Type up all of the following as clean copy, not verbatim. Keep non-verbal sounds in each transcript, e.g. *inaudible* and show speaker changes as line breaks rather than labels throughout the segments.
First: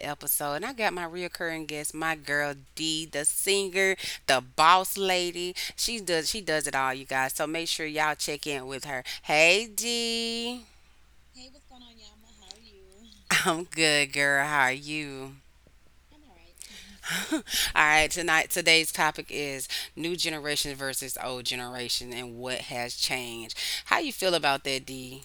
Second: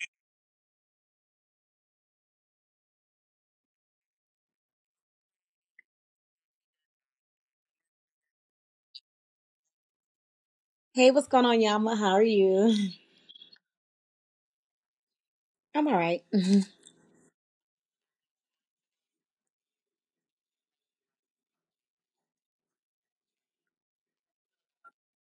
episode. And I got my reoccurring guest, my girl D, the singer, the boss lady. She does it all, you guys. So make sure y'all check in with her. Hey D.
Hey, what's going on, Yama? How are you?
*laughs* I'm good, girl. How are you?
I'm all right. *laughs* Mhm.
*laughs* All right, tonight today's topic is new generation versus old generation and what has changed. How you feel about that, D?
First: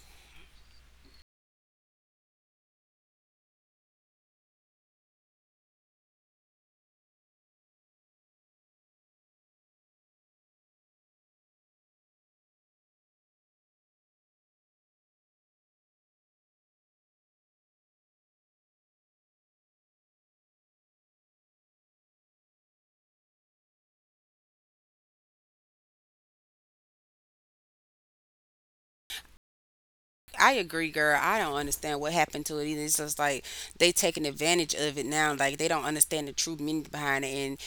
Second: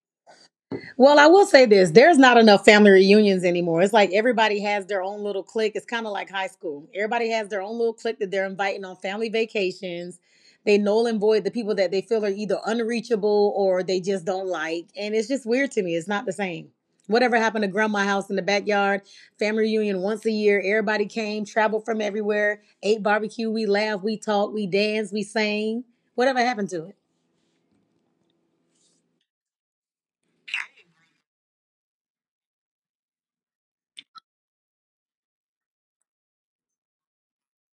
Well, I will say this, there's not enough family reunions anymore. It's like everybody has their own little clique. It's kind of like high school. Everybody has their own little clique that they're inviting on family vacations. They null and void the people that they feel are either unreachable or they just don't like. And it's just weird to me. It's not the same. Whatever happened to grandma house in the backyard, family reunion once a year, everybody came, traveled from everywhere, ate barbecue, we laughed, we talked, we danced, we sang. Whatever happened to it?
I agree, girl. I don't understand what happened to it either. It's just like they taking advantage of it now. Like they don't understand the true meaning behind it. And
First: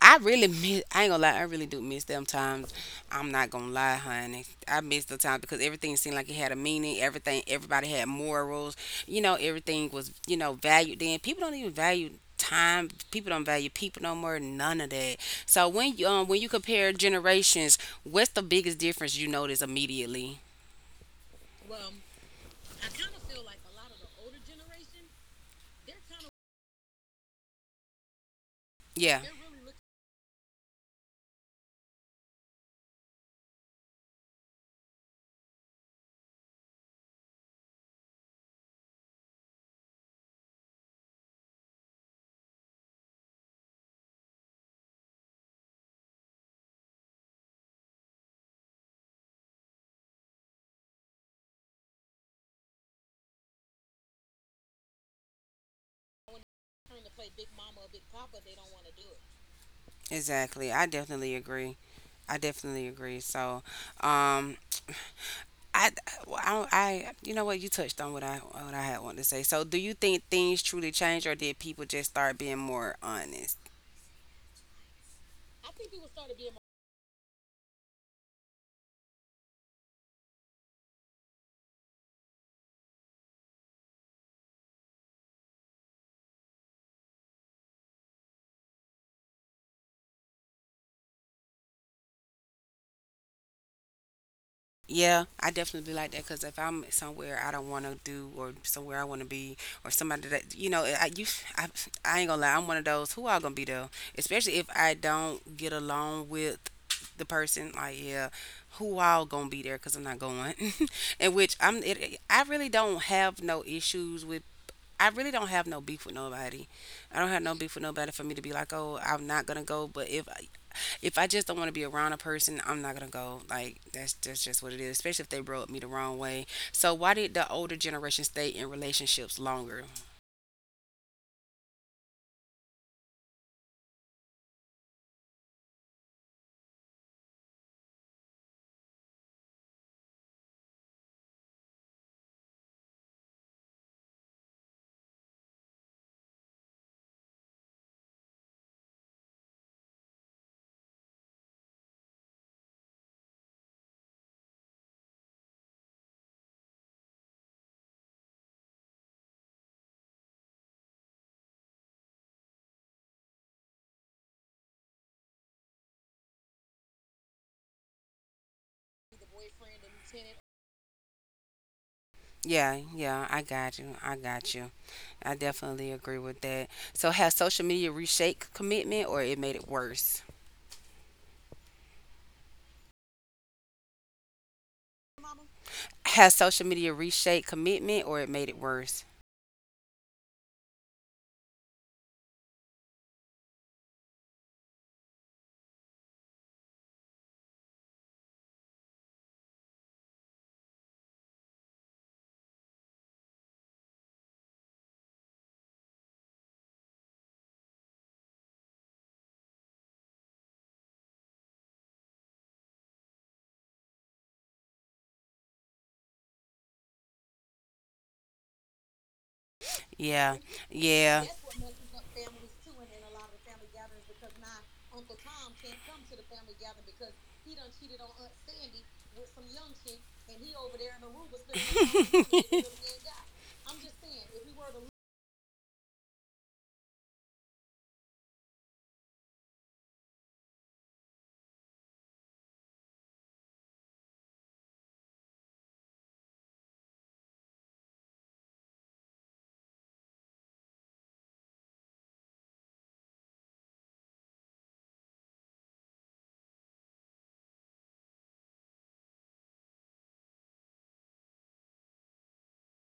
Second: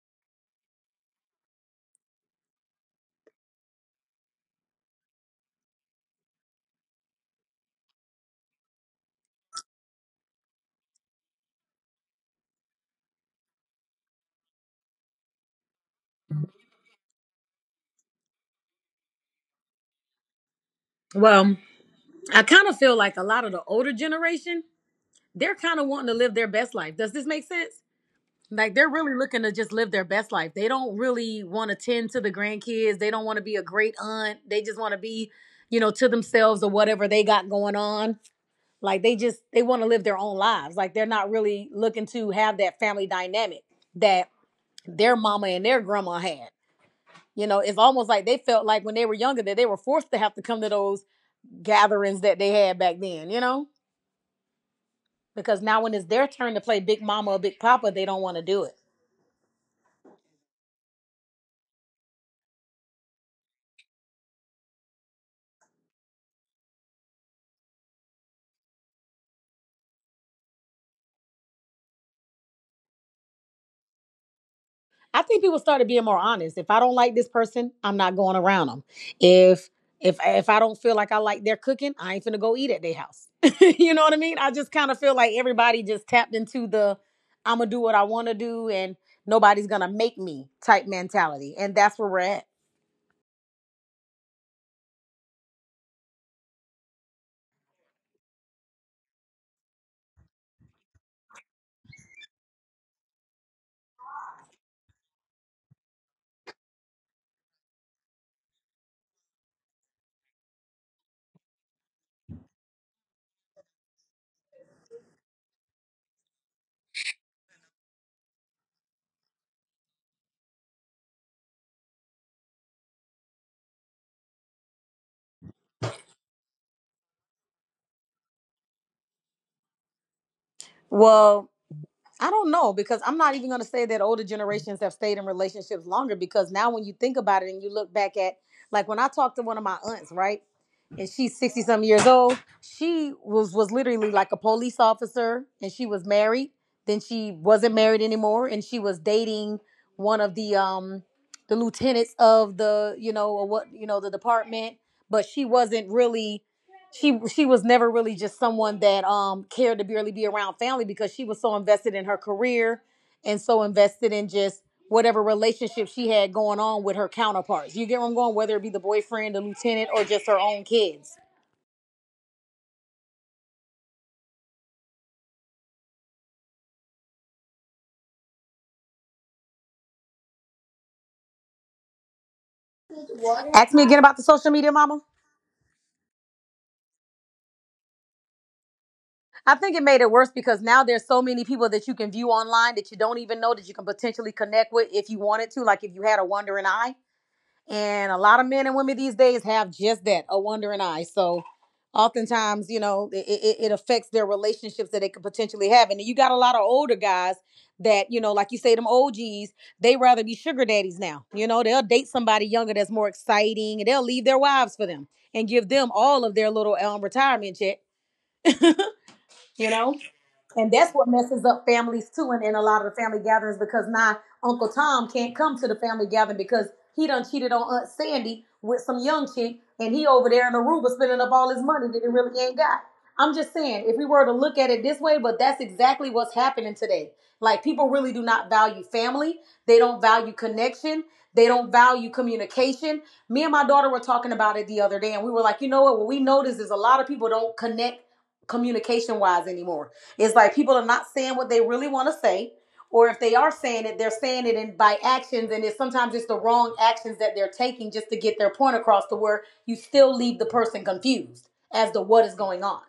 I really *laughs* miss. I ain't gonna lie. I really do miss them times. I'm not gonna lie, honey. I miss the times because everything seemed like it had a meaning. Everything. Everybody had morals. Everything was valued. Then people don't even value time, people don't value people no more, none of that. So when you compare generations, what's the biggest difference you notice immediately?
Well, I kind of feel like a lot of the older generation, they're kind of wanting to live their best life. Does this make sense? Like they're really
Yeah.
looking to just live their best life. They don't really want to tend to the grandkids. They don't want to be a great aunt. They just want to be, you know, to themselves or whatever they got going on. Like they just they want to live their own lives. Like they're not really looking to have that family dynamic that their mama and their grandma had. You know, it's almost like they felt like when they were younger that they were forced to have to come to those gatherings that they had back then, you know? Because now when it's their turn to play big mama or big papa, they don't want to do it.
Exactly. I definitely agree. I definitely agree. So, um, I, well, you know what? You touched on what what I had wanted to say. So, do you think things truly changed, or did people just start being more honest?
I think people started being more honest. If I don't like this person, I'm not going around them. If if I don't feel like I like their cooking, I ain't finna go eat at their house. *laughs* You know what I mean? I just kind of feel like everybody just tapped into the I'm gonna do what I want to do and nobody's gonna make me type mentality, and that's where we're at.
Yeah, I definitely be like that because if I'm somewhere I don't want to do or somewhere I want to be or somebody that I, I ain't gonna lie, I'm one of those who all gonna be there, especially if I don't get along with the person, like, yeah, who all gonna be there, because I'm not going. *laughs* And I really don't have no issues with. I really don't have no beef with nobody. I don't have no beef with nobody for me to be like, oh, I'm not gonna go. But if I just don't want to be around a person, I'm not gonna go. Like that's just what it is. Especially if they brought me the wrong way. So why did the older generation stay in relationships longer?
Well, I don't know, because I'm not even going to say that older generations have stayed in relationships longer, because now when you think about it and you look back at like when I talked to one of my aunts, right? And she's 60 some years old, she was literally like a police officer and she was married, then she wasn't married anymore and she was dating one of the lieutenants of the, you know, or what, you know, the department, but she wasn't really, she was never really just someone that cared to barely be around family because she was so invested in her career and so invested in just whatever relationship she had going on with her counterparts. You get where I'm going, whether it be the boyfriend, the lieutenant, or just her own kids.
Yeah, yeah, I got you. I got you. I definitely agree with that. So has social media reshaped commitment or it made it worse?
Ask me again about the social media, mama.
Has social media reshaped commitment or it made it worse?
I think it made it worse because now there's so many people that you can view online that you don't even know that you can potentially connect with if you wanted to, like if you had a wandering eye. And a lot of men and women these days have just that, a wandering eye. So oftentimes, you know, it affects their relationships that they could potentially have. And you got a lot of older guys that, you know, like you say, them OGs, they rather be sugar daddies now. You know, they'll date somebody younger that's more exciting and they'll leave their wives for them and give them all of their little retirement check, you know?
Yeah.
And that's what
Yeah.
messes up families too, and in a lot of the family gatherings, because now Uncle Tom can't come to the family gathering because he done cheated on Aunt Sandy with some young chick, and he over there in Aruba spending up all his money that he really ain't got. I'm just saying, if we were to look at it this
*laughs*
way, but that's exactly what's happening today. Like people really do not value family, they don't value connection, they don't value communication. Me and my daughter were talking about it the other day, and we were like, you know what? What we notice is a lot of people don't connect communication wise anymore. It's like people are not saying what they really want to say, or if they are saying it, they're saying it in by actions, and it's sometimes just the wrong actions that they're taking just to get their point across, to where you still leave the person confused as to what is going on.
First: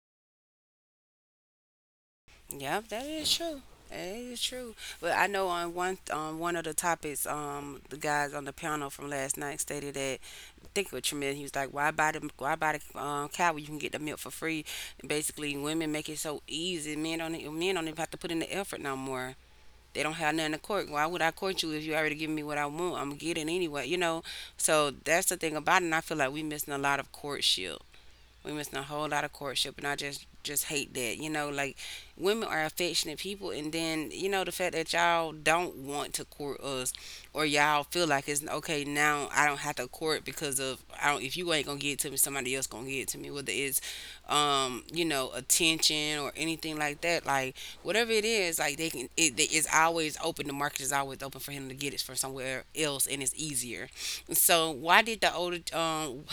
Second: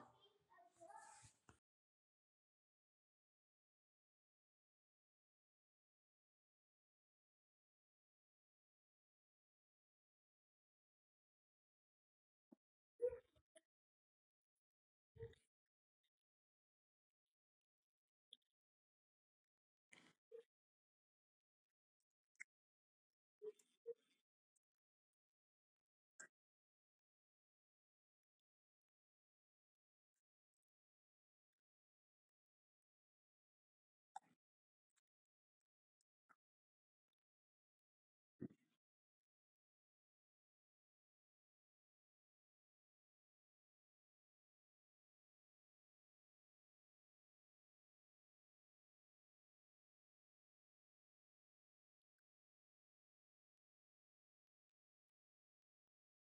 Yep, that is true. That is true. But I know on one of the topics, the guys on the panel from last night stated that I think what you meant. He was like, "Why buy the, why buy the cow when you can get the milk for free?" Basically, women make it so easy. Men don't men don't even have to put in the effort no more. They don't have nothing to court. Why would I court you if you already giving me what I want? I'm gonna get it anyway, you know. So that's the thing about it. And I feel like we missing a lot of courtship, we missing a whole lot of courtship, and I just hate that. You know, like, women are affectionate people, and then you know the fact that y'all don't want to court us, or y'all feel like it's okay now. I don't have to court because of I don't. If you ain't gonna get it to me, somebody else gonna get it to me. Whether it's you know attention or anything like that, like whatever it is, like they can. It's always open. The market is always open for him to get it from somewhere else, and it's easier. So why did the older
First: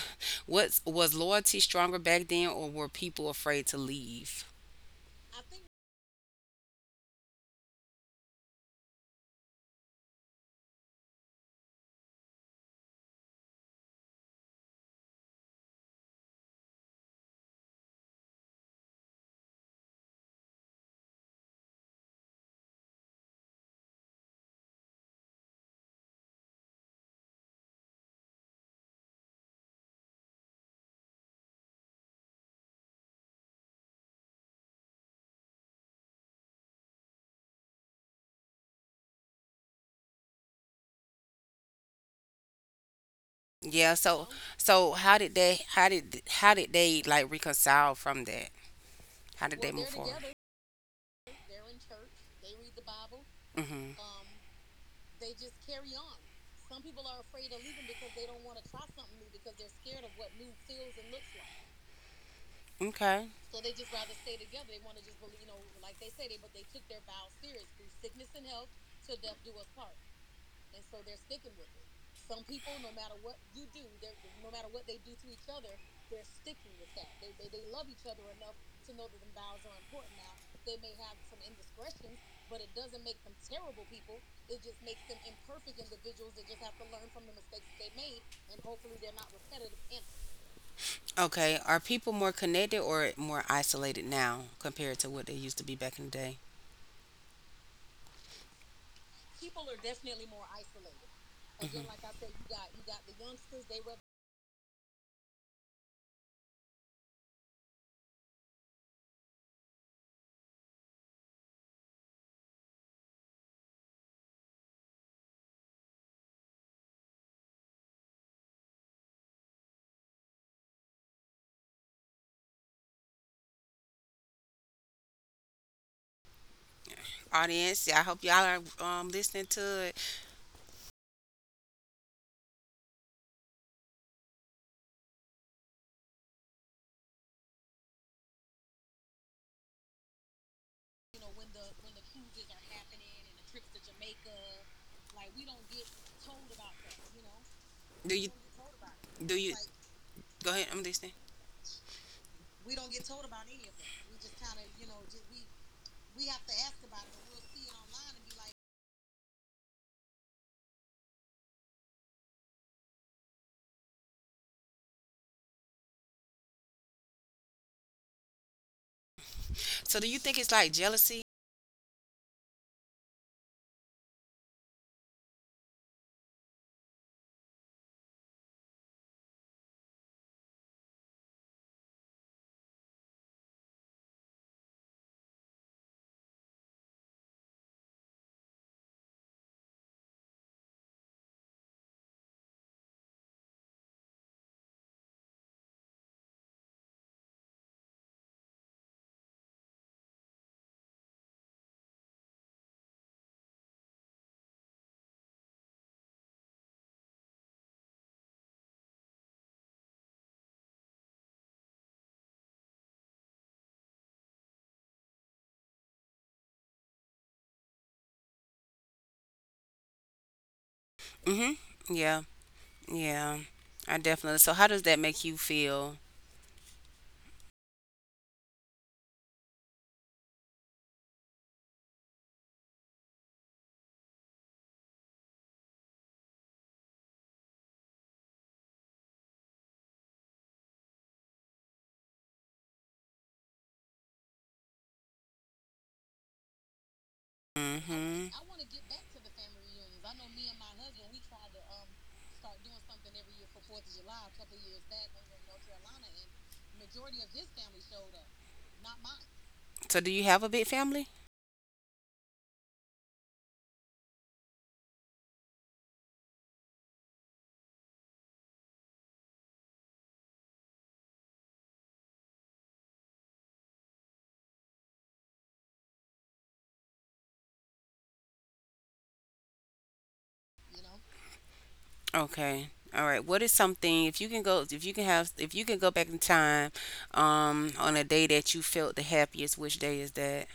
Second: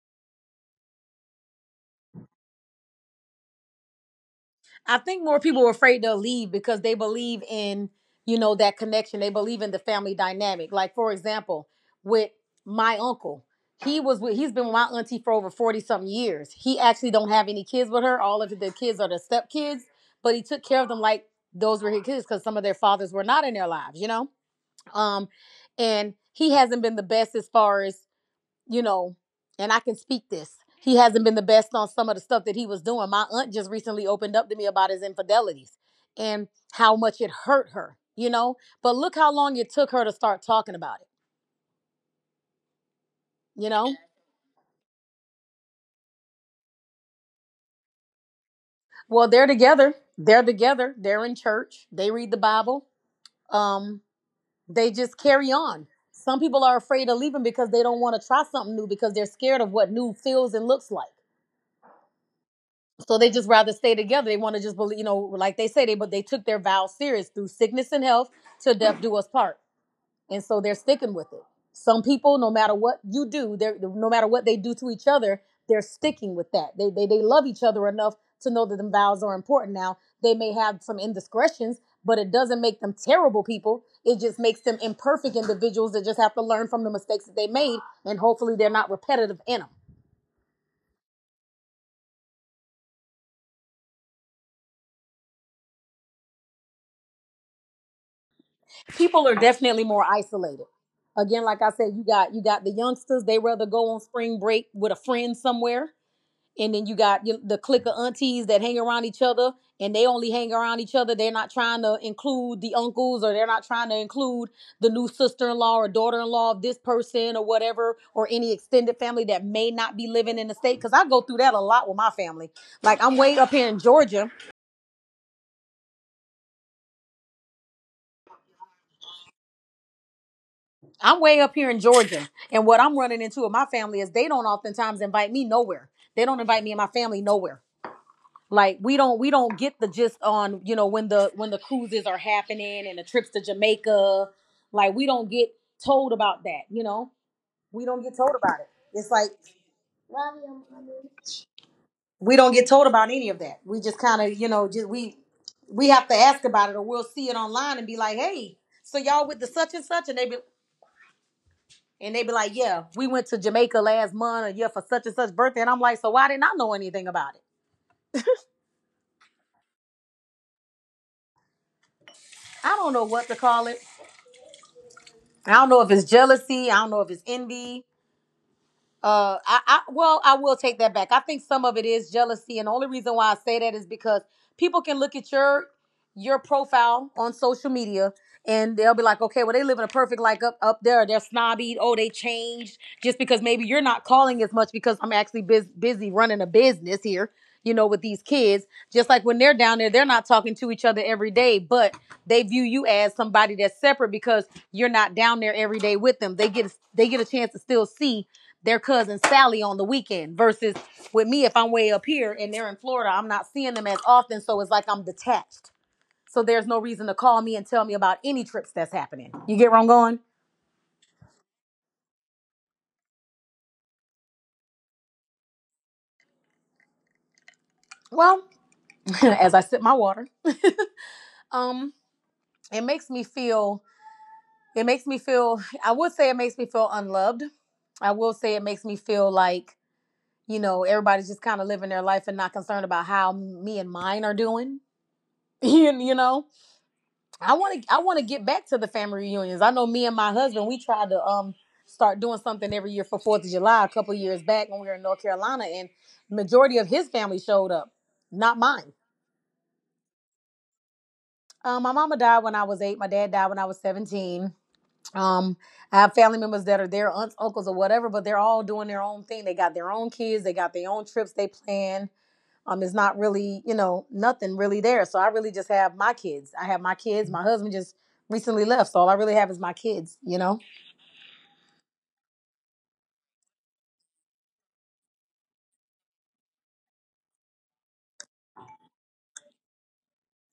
what's, was loyalty stronger back then, or were people afraid to leave?
I think more people were afraid to leave because they believe in, you know, that connection. They believe in the family dynamic. Like for example, with my uncle, he was with, he's been with my auntie for over 40 something years. He actually don't have any kids with her. All of the kids are the stepkids, but he took care of them like those were his kids because some of their fathers were not in their lives, you know? Um, and he hasn't been the best as far as, you know, and I can speak this. He hasn't been the best on some of the stuff that he was doing. My aunt just recently opened up to me about his infidelities and how much it hurt her, you know. But look how long it took her to start talking about it, you
Yeah.
know.
So how did they, how did they like reconcile from that?
Well,
How
they're
did they move
together.
forward?
They're together. They're in church. They read the Bible. Um,
Mm-hmm.
they just carry on. Some people are afraid of leaving because they don't want to try something new because they're scared of what new feels and looks like. So
Okay.
they just rather stay together. They want to just believe, you know, like they say, they but they took their vow serious through sickness and health, to death do us part, and so they're sticking with it. Some people, no matter what you do, they're no matter what they do to each other, they're sticking with that. They love each other enough to know that them vows are important. Now they may have some indiscretions, but it doesn't make them terrible people. It just makes them imperfect individuals that just have to learn from the mistakes that they made, and hopefully they're not repetitive in them.
Okay. Are people more connected or more isolated now compared to what they used to be back in the day?
People are definitely more isolated. Again, like I said, you got the youngsters; they rather go on spring break with a friend somewhere, and then you got the clique of aunties that hang around each other, and they only hang around each other. They're not trying to include the uncles, or they're not trying to include the new sister-in-law or daughter-in-law of this person, or whatever, or any extended family that may not be living in the state. Because I go through that a lot with my family. Like I'm way up here in Georgia,
Audience, yeah, I hope y'all are listening to it.
I'm way up here in Georgia, and what I'm running into with my family is they don't oftentimes invite me nowhere. They don't invite me and my family nowhere. Like we don't get the gist on, you know, when the cruises are happening and the trips to Jamaica. Like we don't get told about that. You know, we don't
Do
get
you
told about it. It's like
do you go ahead? I'm listening.
we don't get told about any of that. We just kind of, you know, just we have to ask about it or we'll see it online and be like, hey, so y'all with the such and such, and they be And they be like, yeah, we went to Jamaica last month, or yeah, for such and such birthday. And I'm like, so why didn't I know anything about it?
So do you think it's like jealousy?
I don't know what to call it. I don't know if it's jealousy. I don't know if it's envy. I will take that back. I think some of it is jealousy, and the only reason why I say that is because people can look at your profile on social media and they'll be like, okay, well, they live in a perfect life up there. They're snobby. Oh, they changed just because maybe you're not calling as much because I'm actually busy running a business here. You know, with these kids, just like when they're down there, they're not talking to each other every day, but they view you as somebody that's separate because you're not down there every day with them. They get a chance to still see their cousin Sally on the weekend versus with me. If I'm way up here and they're in Florida, I'm not seeing them as often, so it's like I'm detached. So there's no reason to call me and tell me about any trips that's happening. You get where I'm going?
Mm-hmm. Yeah. Yeah. I definitely. So how does that make you feel?
Well, *laughs* as I sip my water, um, it makes me feel I would say it makes me feel unloved. I will say it makes me feel like, everybody's just kind of living their life and not concerned about how me and mine are doing. *laughs* you know? I want to
Hmm.
get back to the family reunions. I know me and my husband, we tried to start doing something every year for Fourth of July a couple of years back when we were in North Carolina, and majority of his family showed up, not mine.
So do you have a big family?
My mama died when I was eight. My dad died when I was 17. Um, I have family members that are their aunts, uncles, or whatever, but they're all doing their own thing. They got their own kids. They got their own trips they plan. It's not really, nothing really there, so I really just have my kids. I have my kids. My husband just recently left, so all I really have is my kids.
Okay. All right. What is something, if you can go, if you can have, if you can go back in time, on a day that you felt the happiest, which day is that?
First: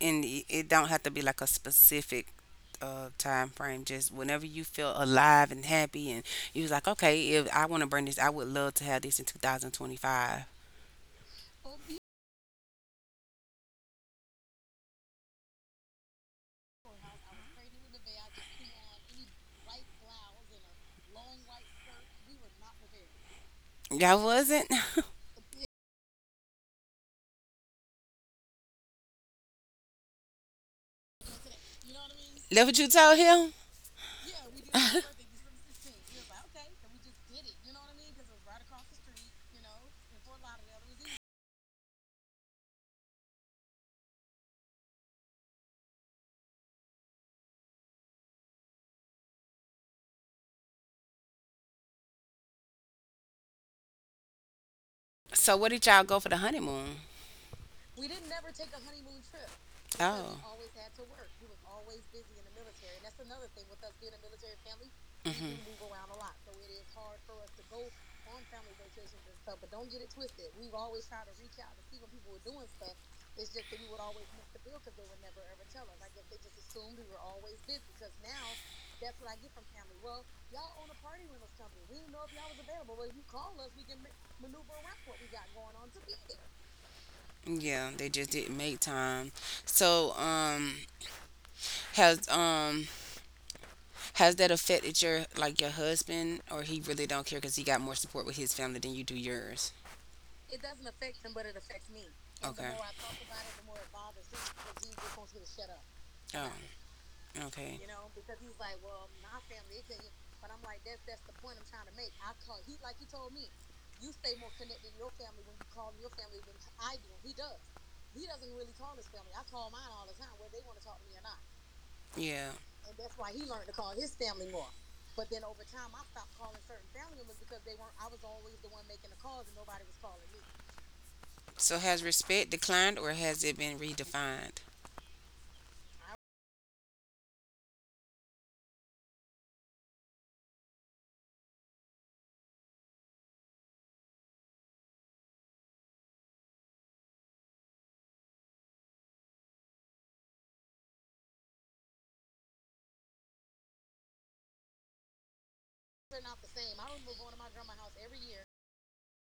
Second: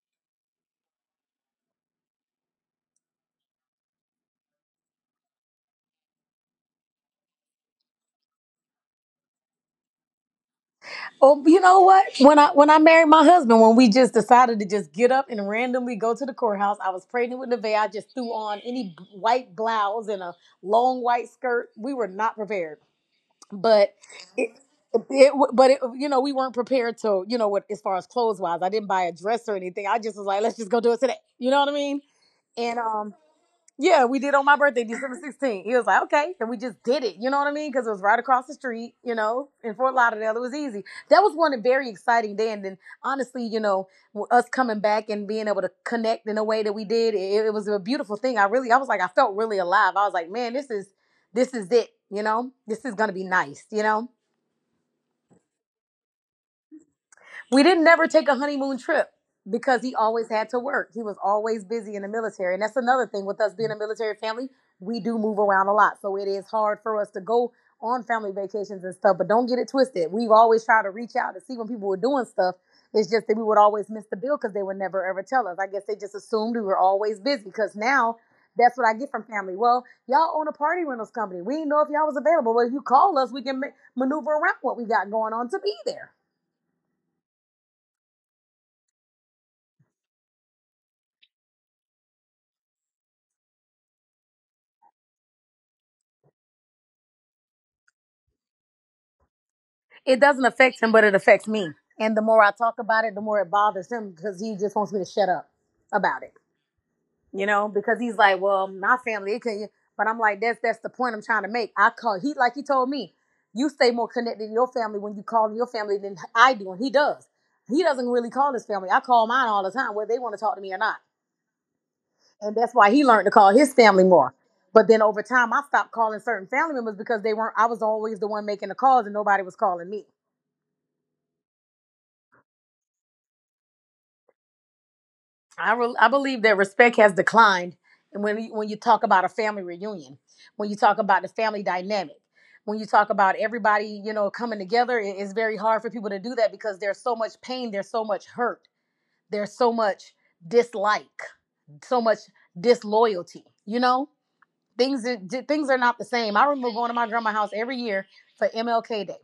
And it don't have to be like a specific time frame, just whenever you feel alive and happy and you was like, okay, if I wanna bring this, I would love to have this in 2025.
Oh, you know what? When I married my husband, when we just decided to just get up and randomly go to the courthouse, I was pregnant with Nevaeh. I just threw on any white blouse and a long white skirt. We were not prepared, but
Y'all
it,
wasn't? *laughs* That
it but it, you know we weren't prepared to you know what as far as clothes wise I didn't buy a dress or anything. I just was like, let's just go do it today. You know what I mean? and
what you
um
told him?
yeah, we did on my birthday, *laughs* December 16th. He was like, okay. And we just did it. You know what I mean? Because it was right across the street, you know, in Fort Lauderdale. It was easy. That was one very exciting day. And then, honestly, you know, us coming back and being able to connect in a way that we did, it was a beautiful thing. I was like, I felt really alive. I was like, man, this is it. You know, this is going to be nice, you know?
So where did y'all go for the honeymoon?
We didn't never take a honeymoon trip because he
Because
always
he
had to work. He
Oh,
was always busy in the military. And that's another thing with us being a military family, we do move around a lot. So it is hard for us to go on family vacations and stuff, but don't get it twisted. We've always tried to reach out to see when people were doing stuff. It's just that we would always miss the bill because they would never ever tell us. I guess they just assumed we were always busy, because now that's what I get from family. Well, y'all own a party rentals company. We didn't know if y'all was available. Well, if you call us, we can maneuver around what we got going on to be there.
yeah, they just didn't make time. So, has um has that affected your like your husband, or he really don't care because he got more support with his family than you do yours?
It doesn't affect him, but it affects me. And the more I
Okay.
talk about it, the more it bothers him because he just wants me to shut up about it.
to get Oh,
You
out.
know,
Okay.
because he's like, well, my family, it can. But I'm like, that's the point I'm trying to make. I call, he like he told me, you stay more connected to your family when you call your family than I do, and he does. He doesn't really call his family. I call mine all the time, whether they want to talk to me or not.
Yeah.
And that's why he learned to call his family more. But then over time, I stopped calling certain family members because they weren't. I was always the one making the calls, and nobody was calling me.
So has respect declined, or has it been redefined?
I believe that respect has declined. And when you talk about a family reunion, when you talk about the family dynamic, when you talk about everybody, you know, coming together, it's very hard for people to do that because there's so much pain, there's so much hurt, there's so much dislike, so much disloyalty. You know, things things are not the same. I remember going to my grandma's house every year for MLK Day.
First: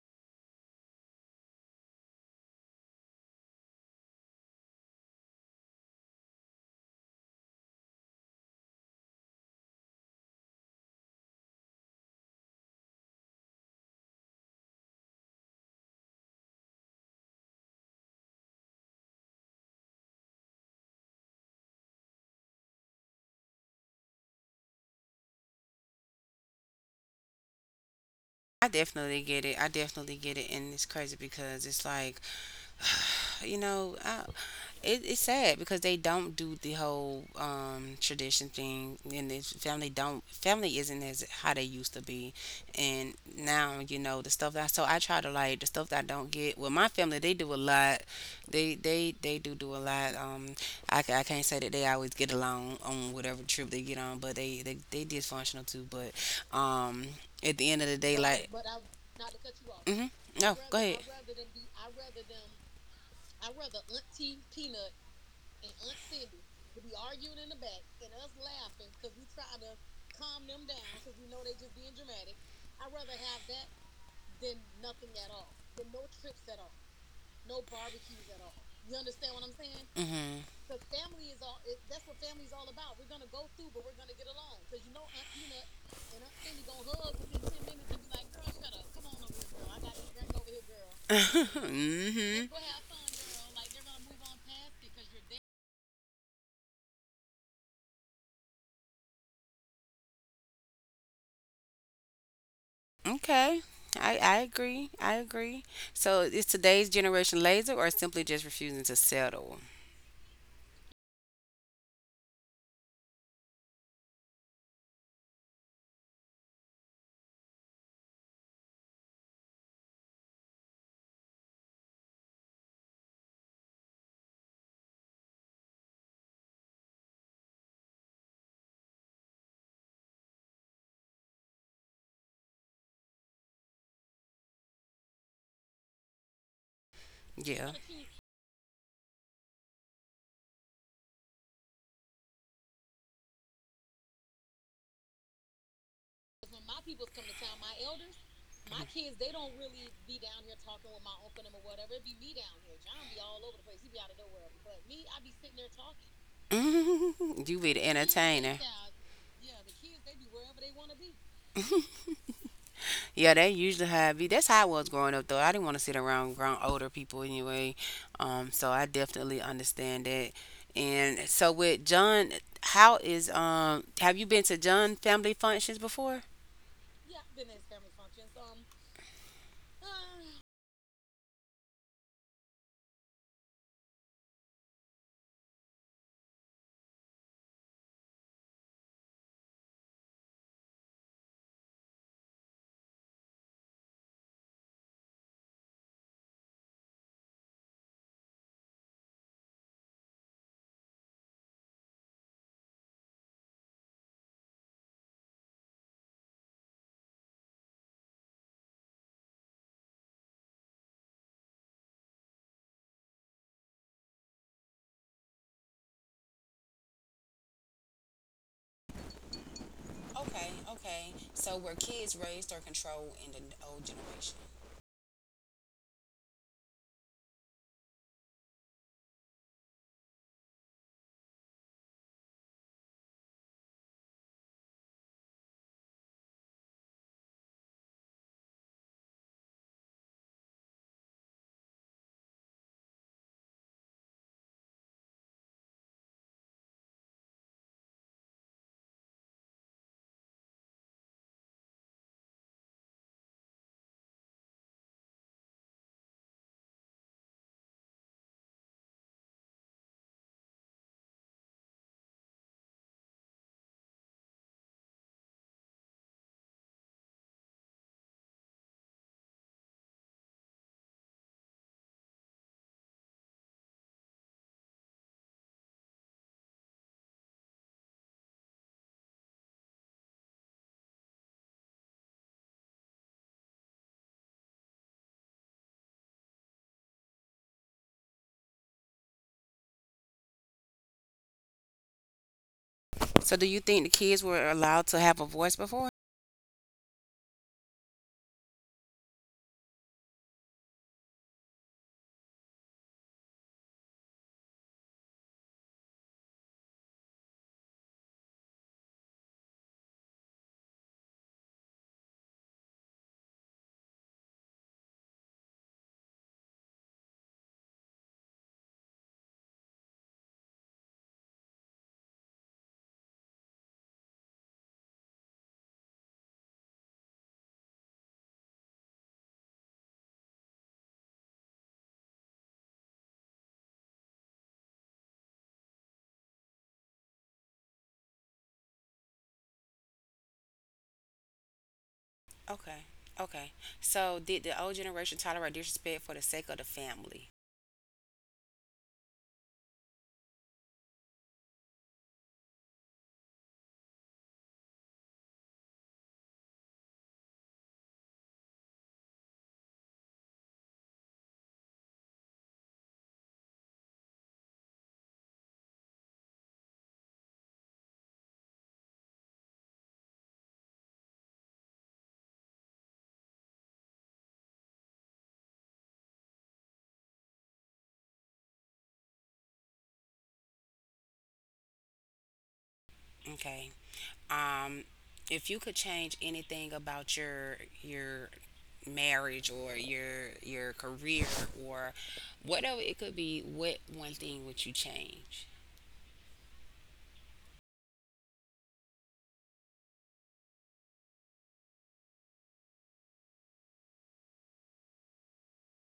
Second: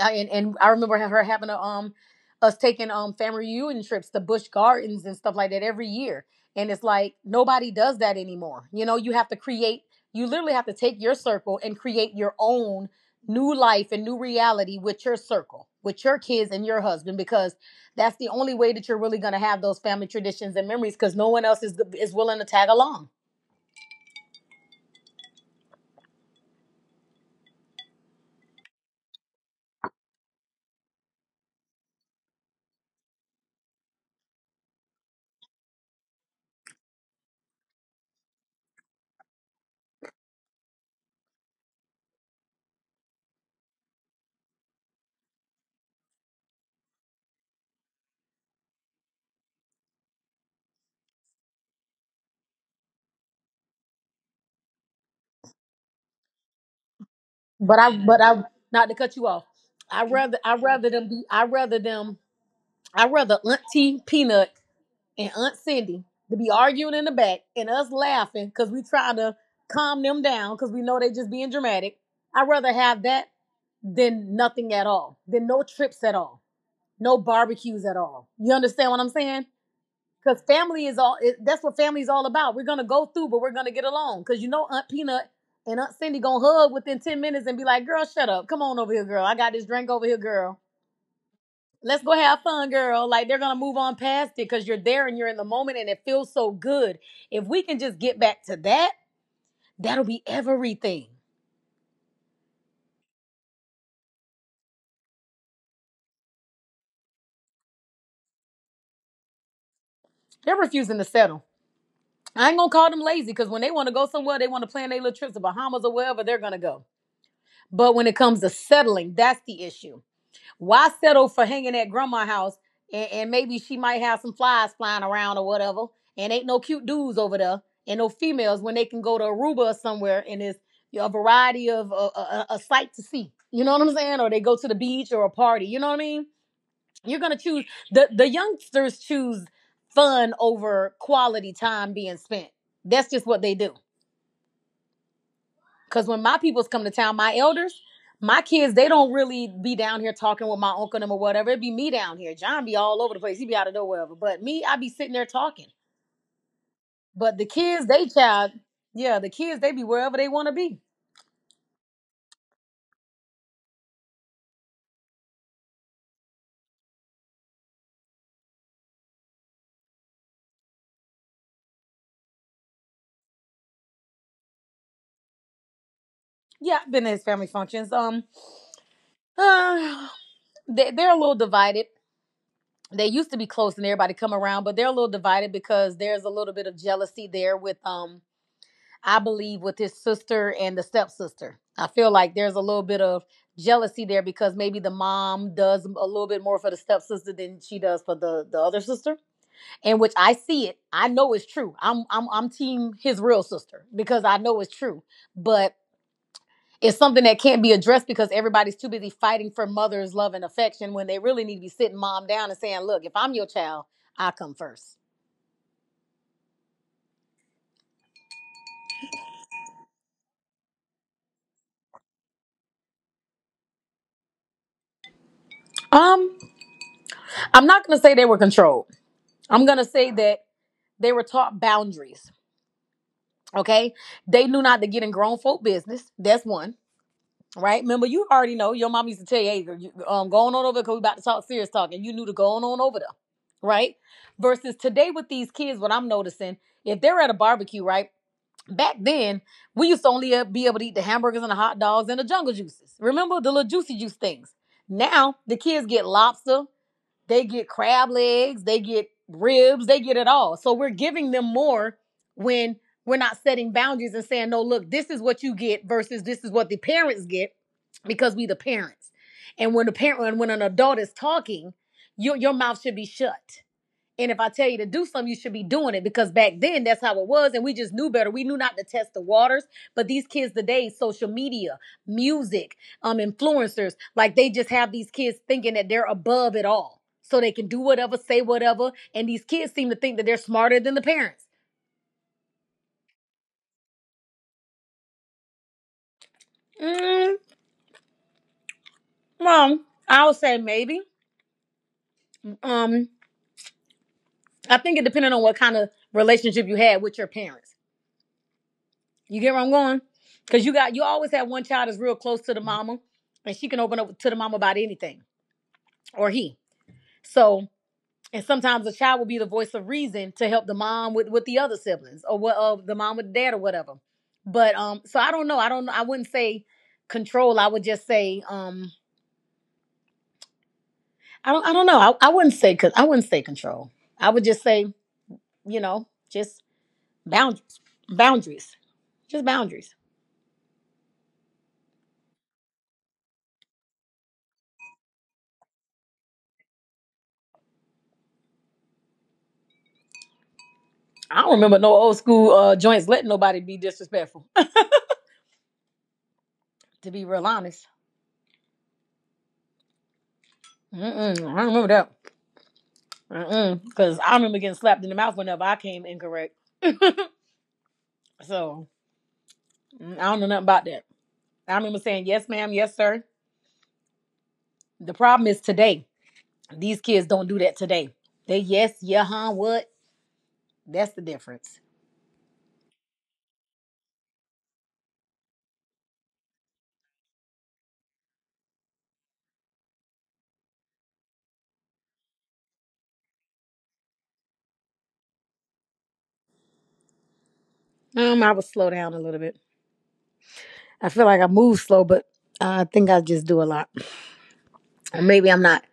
And I remember us taking family reunion trips to Busch Gardens and stuff like that every year. And it's like nobody does that anymore. You know, you have to create. You literally have to take your circle and create your own new life and new reality with your circle, with your kids and your husband, because that's the only way that you're really going to have those family traditions and memories. Because no one else is willing to tag along.
I definitely get it. I definitely get it, and it's crazy because it's like, you know, I, it's sad because they don't do the whole, tradition thing, and this family don't family isn't as how they used to be, and now you know the stuff that, so I try to like the stuff that I don't get. Well, my family they do a lot, they do do a lot. I can't say that they always get along on whatever trip they get on, but they dysfunctional too. But um, at the
But
end of
I,
the day,
but I,
like,
not to cut you off. I
hmm.
rather, I
No, go
rather
ahead.
them be, I rather them, I rather Auntie Peanut and Aunt Cindy to be arguing in the back and us laughing because we trying to calm them down because we know they just being dramatic. I rather have that than nothing at all, than no trips at all, no barbecues at all. You understand what I'm saying? Cause
Hmm.
family is all. That's what family is all about. We're gonna go through, but we're gonna get along. Cause you know Aunt Peanut and Aunt Cindy gonna hug within 10 minutes and be like, "Girl, shut up. Come on over here, girl. I got this drink over here, girl. Let's go have
Hmm.
fun, girl."
*laughs*
Like they're gonna move on past it because you're there and you're in the moment and it feels so good. If we can just get back to that, that'll be everything.
Okay. I agree. I agree. So is today's generation lazy or simply just refusing to settle?
They're refusing to settle. I ain't gonna call them lazy because when they want to go somewhere, they want to plan their little trips to Bahamas or wherever they're gonna go. But when it comes to settling, that's the issue. Why settle for hanging at grandma's house, and maybe she might have some flies flying around or whatever? And ain't no cute dudes over there and no females when they can go to Aruba or somewhere and it's a variety of a sight to see. You know what I'm saying? Or they go to the beach or a party. You know what I mean? You're gonna choose
Yeah.
the youngsters choose fun over quality time being spent. That's just what they do. Cause when my peoples come to town, my elders, my kids, they don't really be down here talking with my uncle and them or whatever. It be me down here. John be all over the place. He be out of nowhere. But me, I be sitting there talking.
*laughs*
But
Hmm.
the
You be the
kids,
entertainer.
yeah, the kids, they be wherever they want to be.
Yeah, they usually have. Me. That's how I was growing up, though. I didn't want to sit around grown older people anyway. So I definitely understand that. And so with John, how is um? Have you been to John family functions before?
Yeah, I've been to his family functions. *sighs* Uh, they're a little divided. They used to be close and everybody come around, but they're a little divided because there's a little bit of jealousy there with I believe, with his sister and the stepsister. I feel like there's a little bit of jealousy there because maybe the mom does a little bit more for the stepsister than she does for the other sister. And which I see it. I know it's true. I'm team his real sister because I know it's true. But it's something that can't be addressed because everybody's too busy fighting for mother's love and affection when they really need to be sitting mom down and saying, look, if I'm your child, I come first.
Okay, okay. So were kids raised or controlled in the old generation?
Um, I'm not gonna say they were controlled. I'm gonna say that they were taught boundaries. Okay. They knew not to get in grown folk business. That's one. Right. Remember, you already know your mom used to tell you, hey, going on over because we about to talk serious talk. And you knew to go on over there. Right. Versus today with these kids, what I'm noticing, if they're at a barbecue, right? Back then, we used to only be able to eat the hamburgers and the hot dogs and the jungle juices. Remember the little juicy juice things. Now the kids get lobster, they get crab legs, they get ribs, they get it all. So we're giving them more when we're not setting boundaries and saying, no, look, this is what you get versus this is what the parents get because we the parents. And when the parent when an adult is talking, your mouth should be shut, and if I tell you to do something, you should be doing it because back then that's how it was, and we just knew better. We knew not to test the waters. But these kids today, social media, music, influencers, like they just have these kids thinking that they're above it all, so they can do whatever, say whatever, and these kids seem to think that they're smarter than the parents.
So do you think the kids were allowed to have a voice before?
Mm, well, I would say maybe. Um, I think it depended on what kind of relationship you had with your parents. You get where I'm going? Because you always have one child that's real close to the mama, and she can open up to the mama about anything or he. So and sometimes the child will be the voice of reason to help the mom with the other siblings or what of the mom with the dad or whatever. But so I don't know. I don't. I wouldn't say control. I would just say I don't. I don't know. I wouldn't say cause I wouldn't say control. I would just say just boundaries, boundaries, just boundaries.
Okay, okay. So did the old generation tolerate disrespect for the sake of the family?
I don't remember no old school joints letting nobody be disrespectful, to be real honest. Mm-mm, I don't remember that. Mm-mm, because I remember getting slapped in the mouth whenever I came incorrect. So I don't know nothing about that. I remember saying, yes, ma'am, yes, sir. The problem is today. These kids don't do that today. They yes, yeah, huh, what? That's the difference.
Okay. Um, if you could change anything about your marriage or your career or whatever it could be, what one thing would you change?
I would slow down a little bit. I feel like I move slow, but I think I just do a lot. Or maybe I'm not.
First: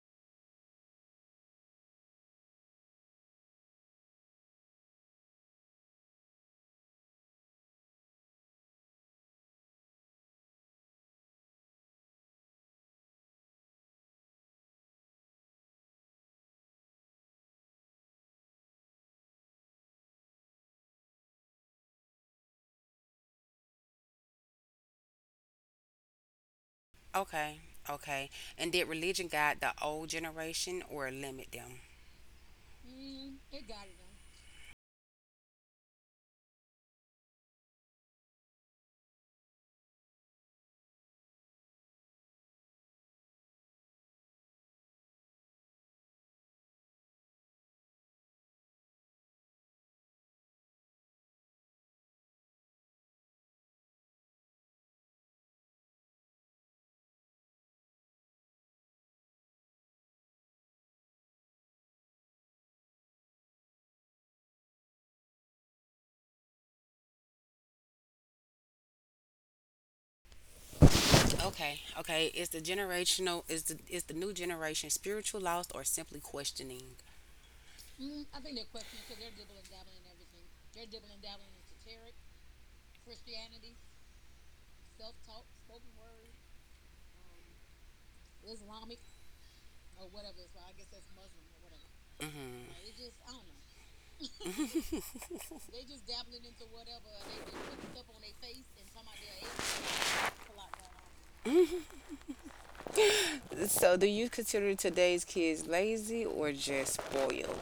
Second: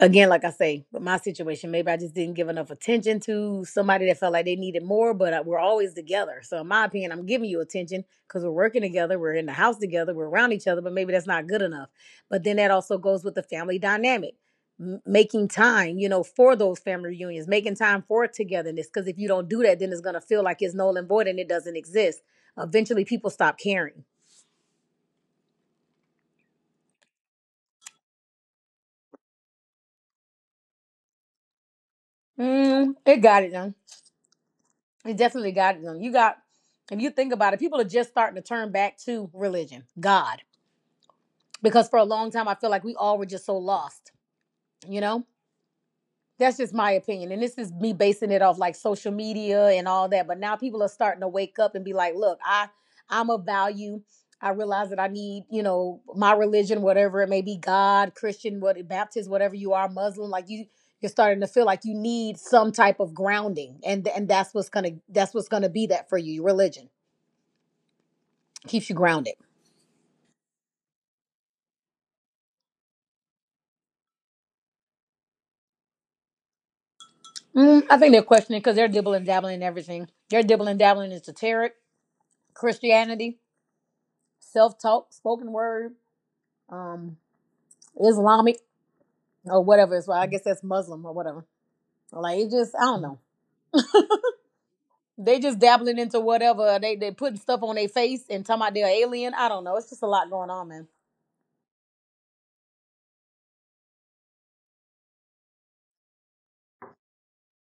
Again, like I say, with my situation, maybe I just didn't give enough attention to somebody that felt like they needed more, but we're always together. So, in my opinion, I'm giving you attention because we're working together, we're in the house together, we're around each other, but maybe that's not good enough. But then that also goes with the family dynamic. Making time, for those family reunions, making time for togetherness. Because if you don't do that, then it's going to feel like it's null and void and it doesn't exist. Eventually, people stop caring.
Okay, okay. And did religion guide the old generation or limit them?
It got it now. It definitely got them. You got, if you think about it, people are just starting to turn back to religion, God. Because for a long time, I feel like we all were just so lost, you know? That's just my opinion. And this is me basing it off like social media and all that. But now people are starting to wake up and be like, look, I'm of value. I realize that I need, my religion, whatever it may be, God, Christian, what Baptist, whatever you are, Muslim, like you're starting to feel like you need some type of grounding. And that's what's gonna be that for you, religion keeps you grounded.
Okay, okay. Is the new generation spiritual lost or simply questioning?
I think they're questioning because they're dibbling dabbling in everything. They're dibbling dabbling into tarot, Christianity, self talk, spoken word, um, Islamic or whatever. It's well, I guess that's Muslim or whatever. Like it just I
Hmm.
don't know. They
*laughs*
just dabbling into whatever. They putting stuff on their face and talking about they're alien. I don't know. It's just a lot going on, man.
So, do you consider today's kids lazy or just spoiled?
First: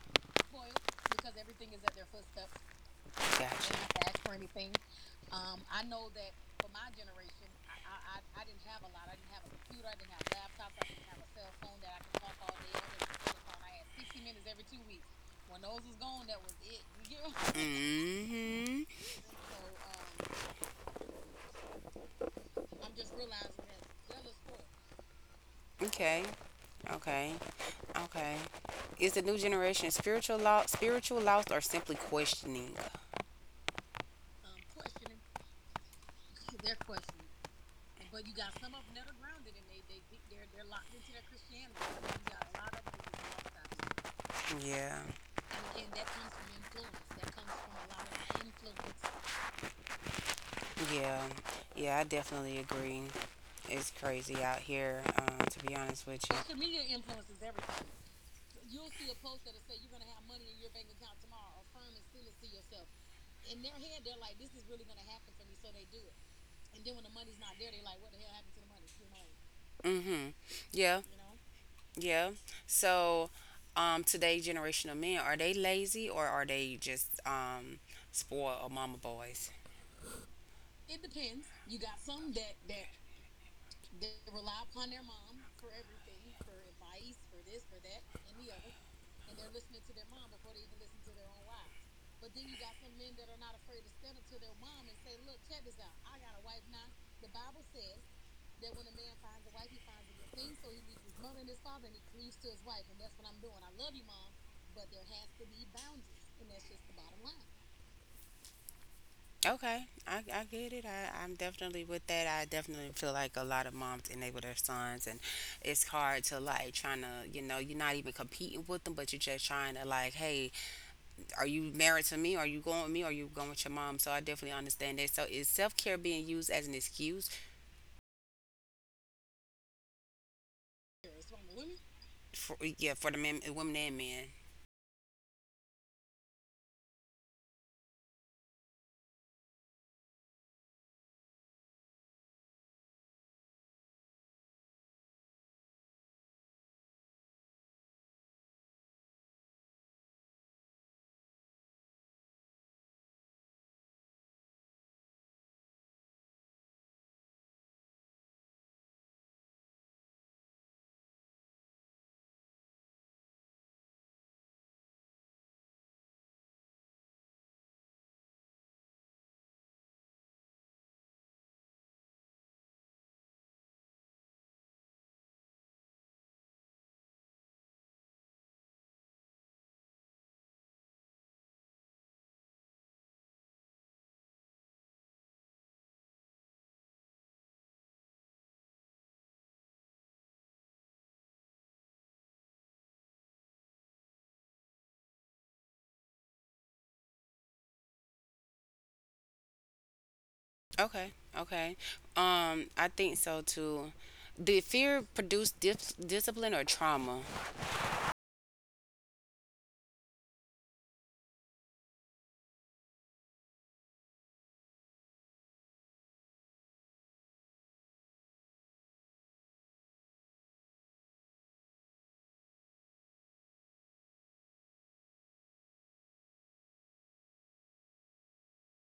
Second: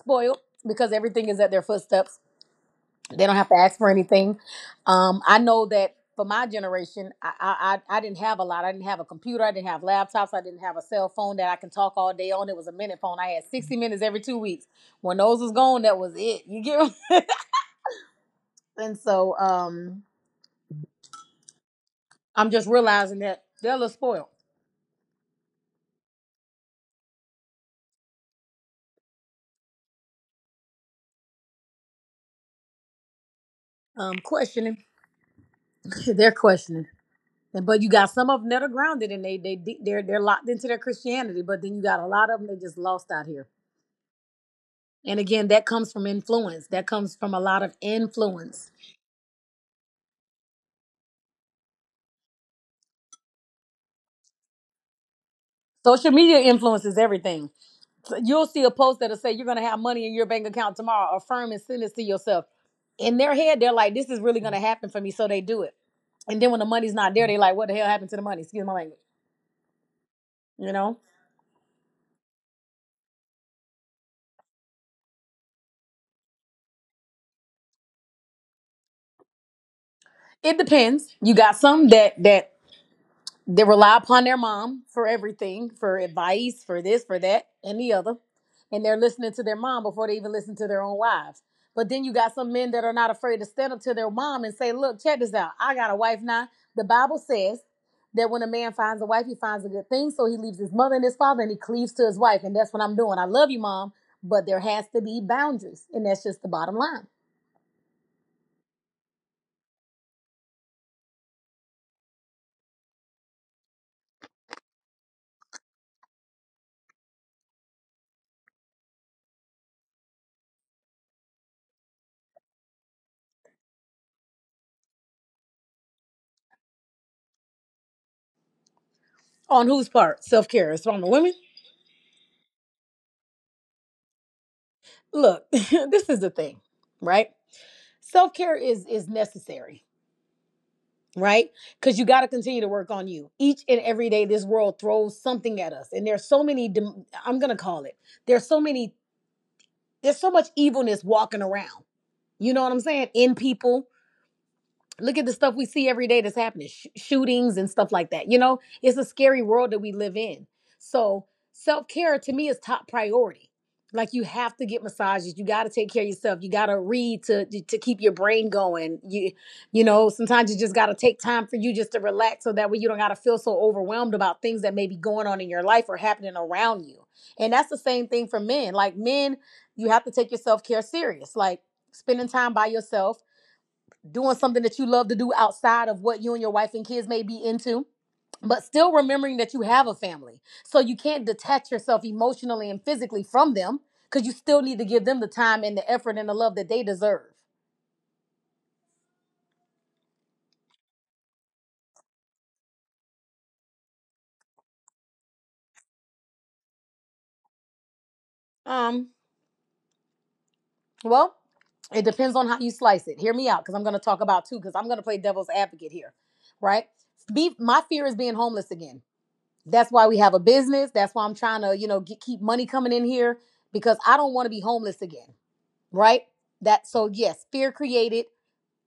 Spoiled because everything is at their footsteps. They don't have to
Gotcha.
ask for anything. I know that for my generation, I didn't have a lot. I didn't have a computer. I didn't have laptops. I didn't have a cell phone that I can talk all day on. It was a minute phone. I had 60 minutes every 2 weeks. When those was gone, that was it. You get. What? *laughs*
Hmm.
And so I'm just realizing that they're a little spoiled.
Okay. Okay. Okay. Is the new generation spiritual lost, or simply questioning?
Questioning, *laughs* they're questioning. But you got some of them that are grounded and they're locked into their Christianity. But then you got a lot of them they just lost out here.
Yeah.
And again, that comes from influence. That comes from a lot of influence.
Yeah. Yeah. I definitely agree. It's crazy out here. To be honest
Social
with you.
media
Social media
influences
is
everything.
everything.
So you'll see a post that'll say you're going to have money in your bank account tomorrow. Affirm and send this to yourself. In their head, they're like, this is really going to happen for me. So they do it. And then when the money's not there, they're like, what the hell happened to the money? Excuse my language.
Mm-hmm.
You
Yeah,
know,
yeah. So, today generational men, are they lazy or are they just spoiled or mama boys?
it depends. You got some that they rely upon their mom for everything, for advice, for this, for that, and the other. And they're listening to their mom before they even listen to their own wives. But then you got some men that are not afraid to stand up to their mom and say, look, check this out. I got a wife now. The Bible says that when a man finds a wife, he finds a good thing. So he leaves his mother and his father and he cleaves to his wife. And that's what I'm doing. I love you, mom, but there has to be boundaries. And that's just the bottom line.
Okay, I get it. I'm definitely with that. I definitely feel like a lot of moms enable their sons, and it's hard to like trying to, you know, you're not even competing with them, but you're just trying to like, hey, are you married to me? Are you going with me? Are you going with your mom? So I definitely understand that. So is self care being used as an excuse
On whose part? Self care. It's on the women.
for the men, women and men?
Look, *laughs* this is the thing, right? Self care is necessary, right? Because you got to continue to work on you. Each and every day, this world throws something at us, and there's so many. I'm gonna call it. There's so many. There's so much evilness walking around. You know what I'm saying? In people, look at the stuff we see every day that's happening, shootings and stuff like that. You know, it's a scary world that we live in. So self-care to me is top priority. Like you have to get massages, you got to take care of yourself, you got to read to keep your brain going. You know, sometimes you just got to take time for you just to relax, so that way you don't got to feel so overwhelmed about things that may be going on in your life or happening around you. And that's the same thing for men, like men, you have to take your self-care serious, like spending time by yourself, doing something that you love to do outside of what you and your wife and kids may be into, but still remembering that you have a family, so you can't detach yourself emotionally and physically from them because you still need to give them the time and the effort and the love that they deserve.
Okay, okay. I think so too. Did fear produce discipline or trauma?
um well, it depends on how you slice it. Hear me out, because I'm going to talk about two because I'm going to play devil's advocate here, right? be My fear is being homeless again. That's why we have a business, that's why I'm trying to, keep money coming in here, because I don't want to be homeless again, right? That so yes, fear created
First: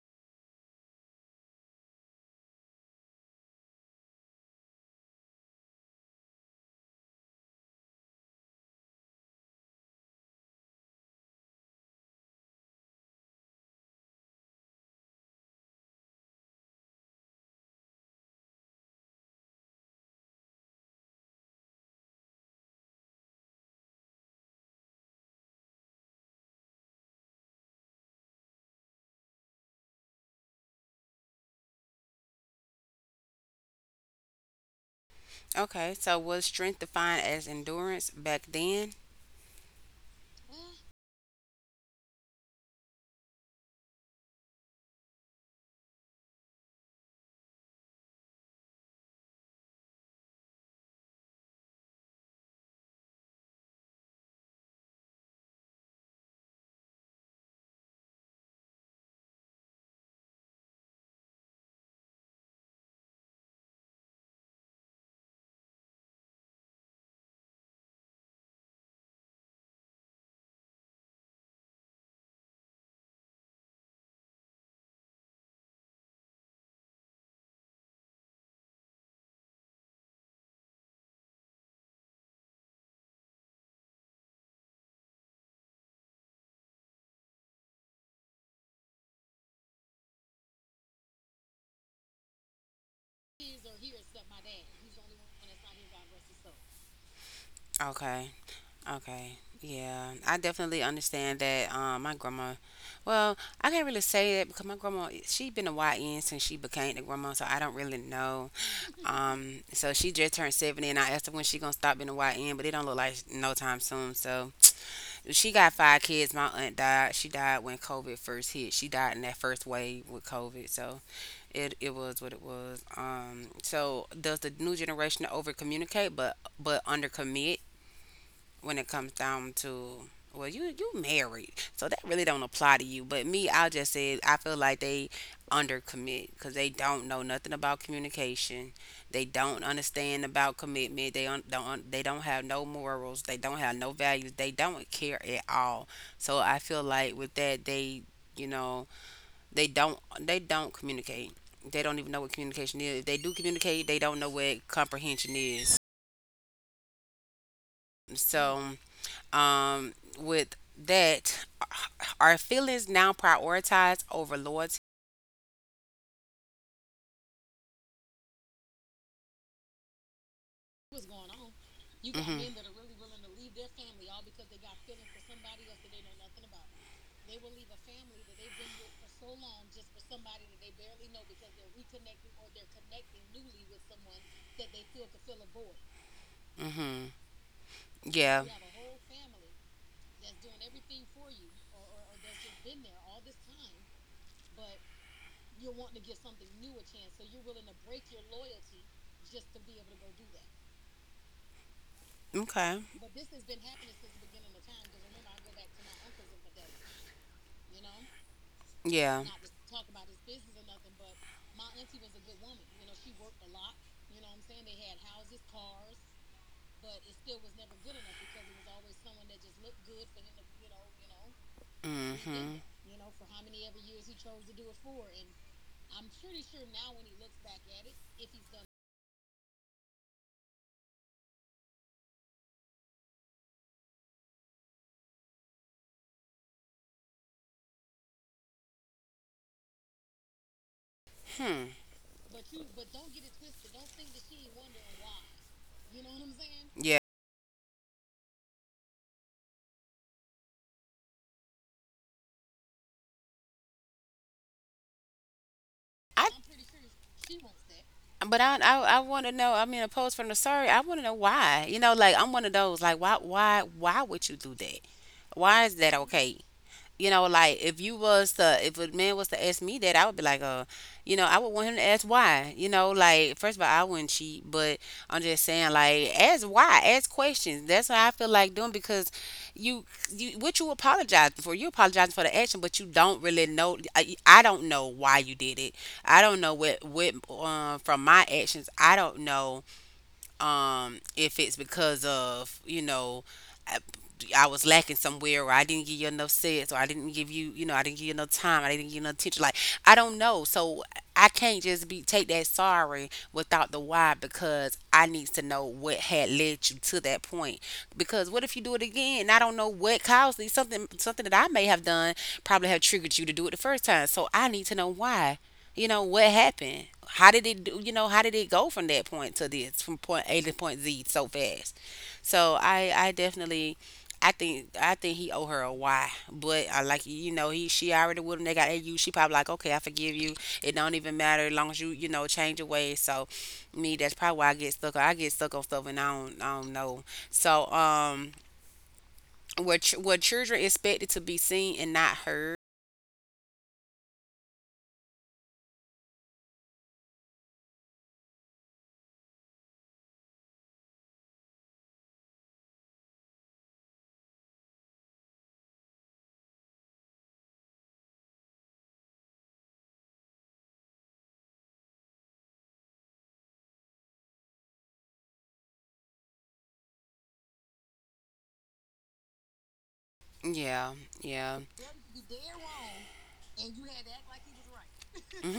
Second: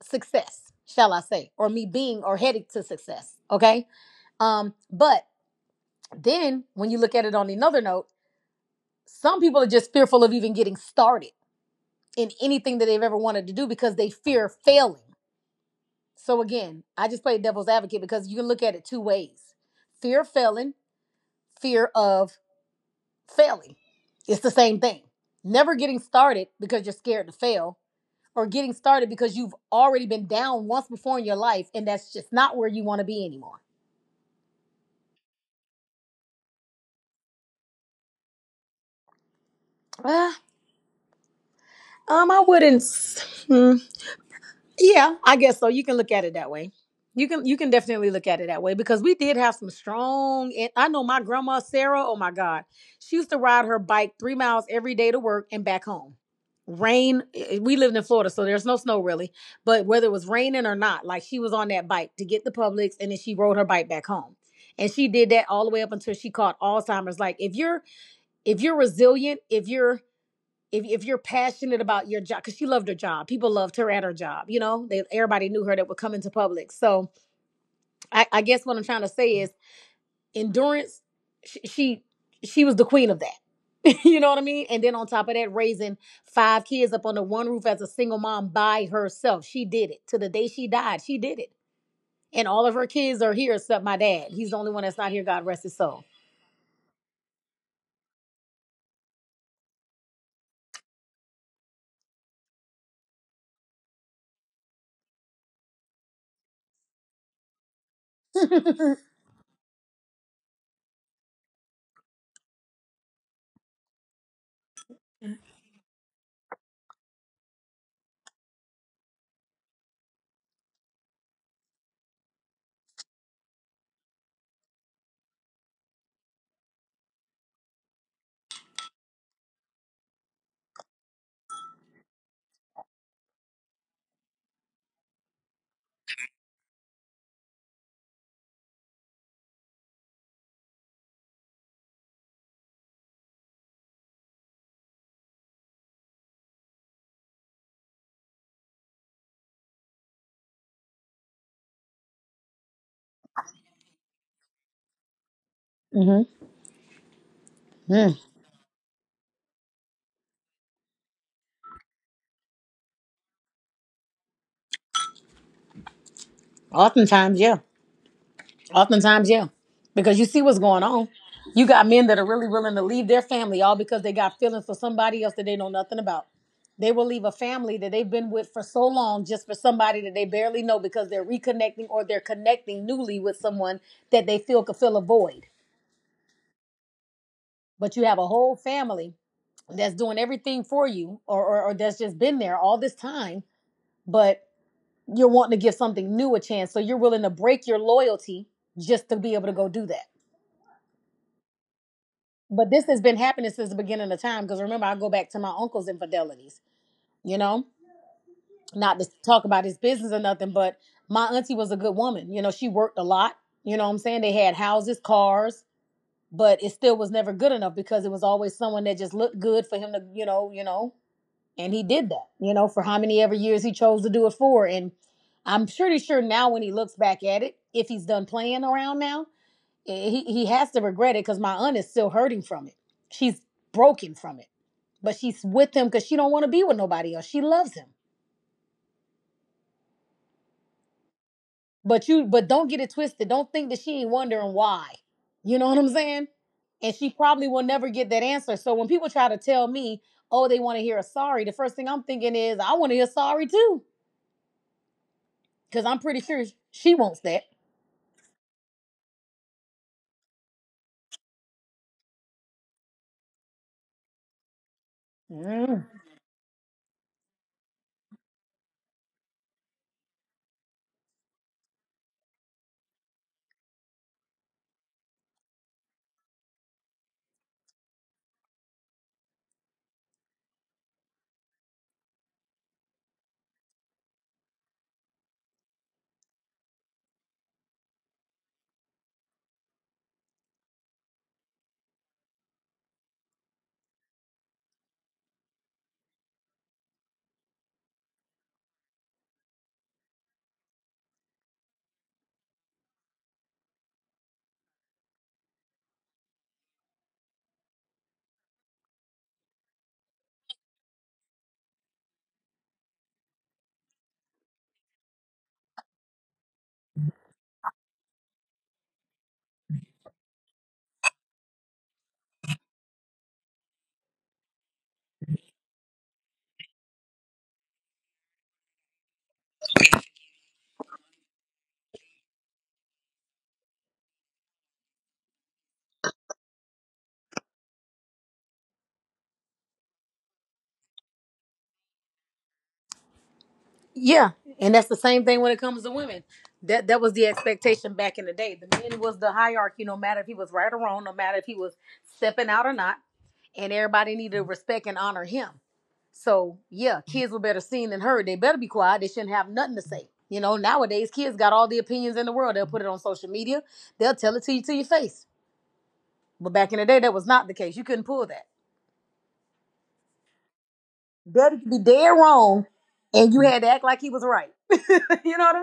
success, shall I say, or me being or headed to success. Okay. But then when you look at it on another note, some people are just fearful of even getting started in anything that they've ever wanted to do because they fear failing. So again, I just play devil's advocate because you can look at it two ways. Fear of failing, fear of failing. It's the same thing. Never getting started because you're scared to fail, or getting started because you've already been down once before in your life and that's just not where you want to be anymore.
Okay, so was strength defined as endurance back then?
Uh, I wouldn't. Hmm. Yeah, I guess so. You can look at it that way. You can definitely look at it that way because we did have some strong, and I know my grandma Sarah, oh my God. She used to ride her bike 3 miles every day to work and back home. Rain, we lived in Florida, so there's no snow really, but whether it was raining or not, like she was on that bike to get the Publix and then she rode her bike back home. And she did that all the way up until she caught Alzheimer's. Like if you're resilient, if you're if you're passionate about your job, because she loved her job, people loved her at her job. You know, they, everybody knew her that would come into public. So I guess what I'm trying to say is endurance. She she, she was the queen of that. *laughs* You know what I mean? And then on top of that, raising five kids up under one roof as a single mom by herself, she did it to the day she died. She did it, and all of her kids are here except my dad. He's the only one that's not here. God rest his soul.
Okay, okay. Yeah, I definitely understand that. My grandma, well, I can't really say that because my grandma, she been a YN since she became the grandma, so I don't really know.
*laughs*
So she just turned 70, and I asked her when she gonna stop being a YN, but it don't look like no time soon. So *tsk* she got five kids. My aunt died. She died when COVID first hit. She died in that first wave with COVID. So it was what it was. So does the new generation over communicate, but under commit when it comes down to, well, you married, so that really don't apply to you. But me, I just said I feel like they under commit because they don't know nothing about communication. They don't understand about commitment. They don't have no morals. They don't have no values. They don't care at all. So I feel like with that they, you know, they don't communicate. They don't even know what communication is. If they do communicate, they don't know what comprehension is.
Mm-hmm.
So, um, with that, are feelings now prioritized over loyalty?
Oftentimes, yeah. Oftentimes, yeah. Because you see what's going on. You got men that are
Hmm.
really willing to leave their family all because they got feelings for somebody else that they know nothing about. They will leave a family that they've been with for so long just for somebody that they barely know because they're reconnecting or they're connecting newly with someone that they feel could fill a void.
About. Hmm.
But you have a
Yeah.
whole family that's doing everything for you or that's just been there all this time, but you're wanting to give something new a chance. So you're willing to break your loyalty just to be able to go do that.
Yeah,
But
okay.
this has been happening since the beginning of time. Because remember, I go back to my uncle's infidelities. You know, not to
Yeah.
talk about his business or nothing, but my auntie was a good woman. You know, she worked a lot. You know what I'm saying? They had houses, cars, but it still was never good enough because it was always someone that just looked good for him to. And he did that, you
Hmm.
know, for how many ever years he chose to do it for. And I'm pretty sure now when he looks back at it, if he's done playing around now, he has to regret it because my aunt is still hurting from it. She's broken from it, but she's with him because she don't want to be with nobody else. She loves him,
Hmm.
but don't get it twisted. Don't think that she ain't wondering why. You know what I'm saying? And
Yeah.
she probably will never get that answer. So when people try to tell me, oh, they want to hear a sorry, the first thing I'm thinking is I want to hear sorry too because I'm pretty
I
sure she wants that.
But I want to know. I mean, opposed from the sorry, I want to know why. You know, like I'm one of those. Like why why would you do that? Why is that
Mm-hmm.
okay? You know, like if a man was to ask me that, I would be like, you know, I would want him to ask why. You know, like first of all, I wouldn't cheat, but I'm just saying, like, ask why, ask questions. That's what I feel like doing because you, you, what you apologize for, you apologizing for the action, but you don't really know. I don't know why you did it. I don't know what, from my actions, I don't know if it's because of you know I, I was lacking somewhere or I didn't give you enough sex or I didn't give you you know I didn't give you enough time I didn't give you enough attention like I don't know. So I can't just be take that sorry without the why, because I need to know what had led you to that point, because what if you do it again and I don't know what caused it. Something something that I may have done probably have triggered you to do it the first time, so I need to know why. You know what happened. How did it do you know how did it go from that point to this, from point a to point z so fast. So I definitely, I think he owe her a why, but I like you know he she already with him they got au she probably like okay I forgive you, it don't even matter as long as you you know change your ways. So me, that's probably why I get stuck on stuff and I don't know. So, where children expected to be seen and not heard.
Yeah, and that's the same thing when it comes to women. That that was the expectation back in the day. The man was the hierarchy, no matter if he was right or wrong, no matter if he was stepping out or not, and everybody needed to respect and honor him. So yeah, kids were better seen than heard. They better be quiet. They shouldn't have nothing to say. You know, nowadays kids got all the opinions in the world. They'll put it on social media. They'll tell it to you to your face. But back in the day, that was not the case. You couldn't pull that.
Yeah.
Daddy
Yeah.
could be dead wrong, and you had to act like he was right. *laughs* You know what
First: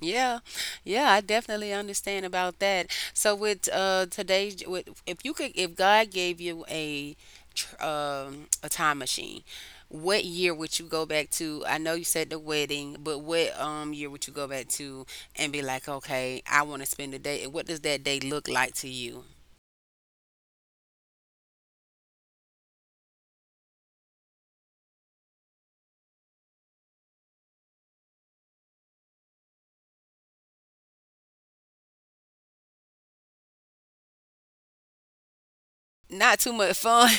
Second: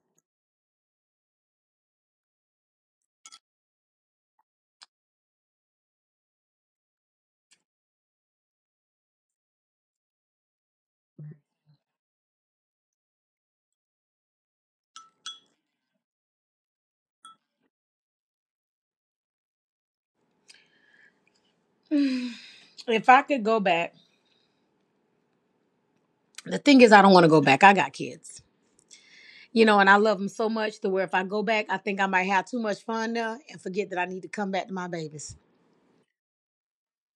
Yeah, yeah, I definitely understand about that. So with today's with if you could, if God gave you a a time machine, what year would you go back to? I know you said the wedding, but what year would you go back to and be like, "Okay, I want to spend the day." And what does that day look like to you?
I mean? If I could go back, the thing is, I don't want to go back. I got kids, you know, and I love them so much to where if I go back, I think I might have too much fun there and forget that I need to come back to my babies.
Not too much fun.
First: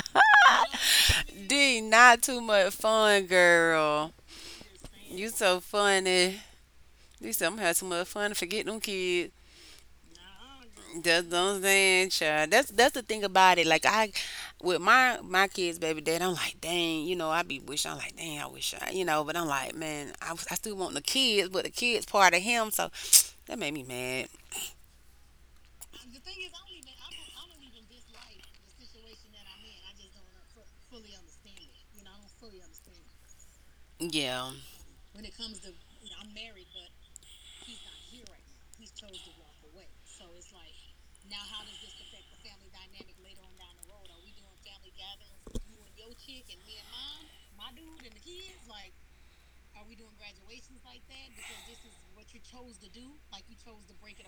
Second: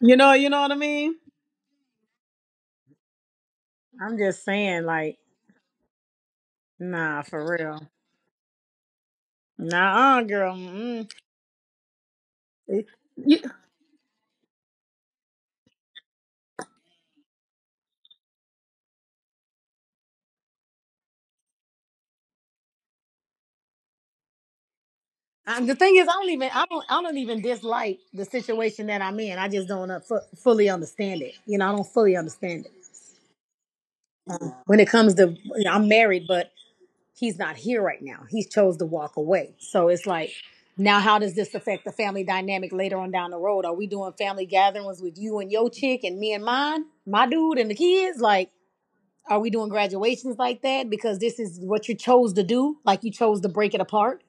You know what I mean?
*laughs* D, not too much fun, girl.
I'm just saying, like,
You so funny.
nah,
You said
for
I'm having too
real,
much fun. To Forget them kids.
nah, girl. Mm-mm.
That's what I'm saying, child. That's the thing
You-
about it. With my kids, baby dad, I'm like, dang, you know, I be wishing, I'm like, dang, you know, but I'm like, I still want the kids, but the kids part of him, so *sniffs* that made me mad.
and the thing is, I don't even dislike the situation that I'm in. I just don't fully understand it. You know, I don't fully understand it.
Yeah,
When it comes to, you know, I'm married, but he's not here right now. He chose to walk away. So it's like, now how does this affect the family dynamic later on down the road? Are we doing family gatherings with you and your chick and me and mine, my dude and the kids? Like, are we doing graduations like that? Because this is what you chose to do. Like you chose to break it apart.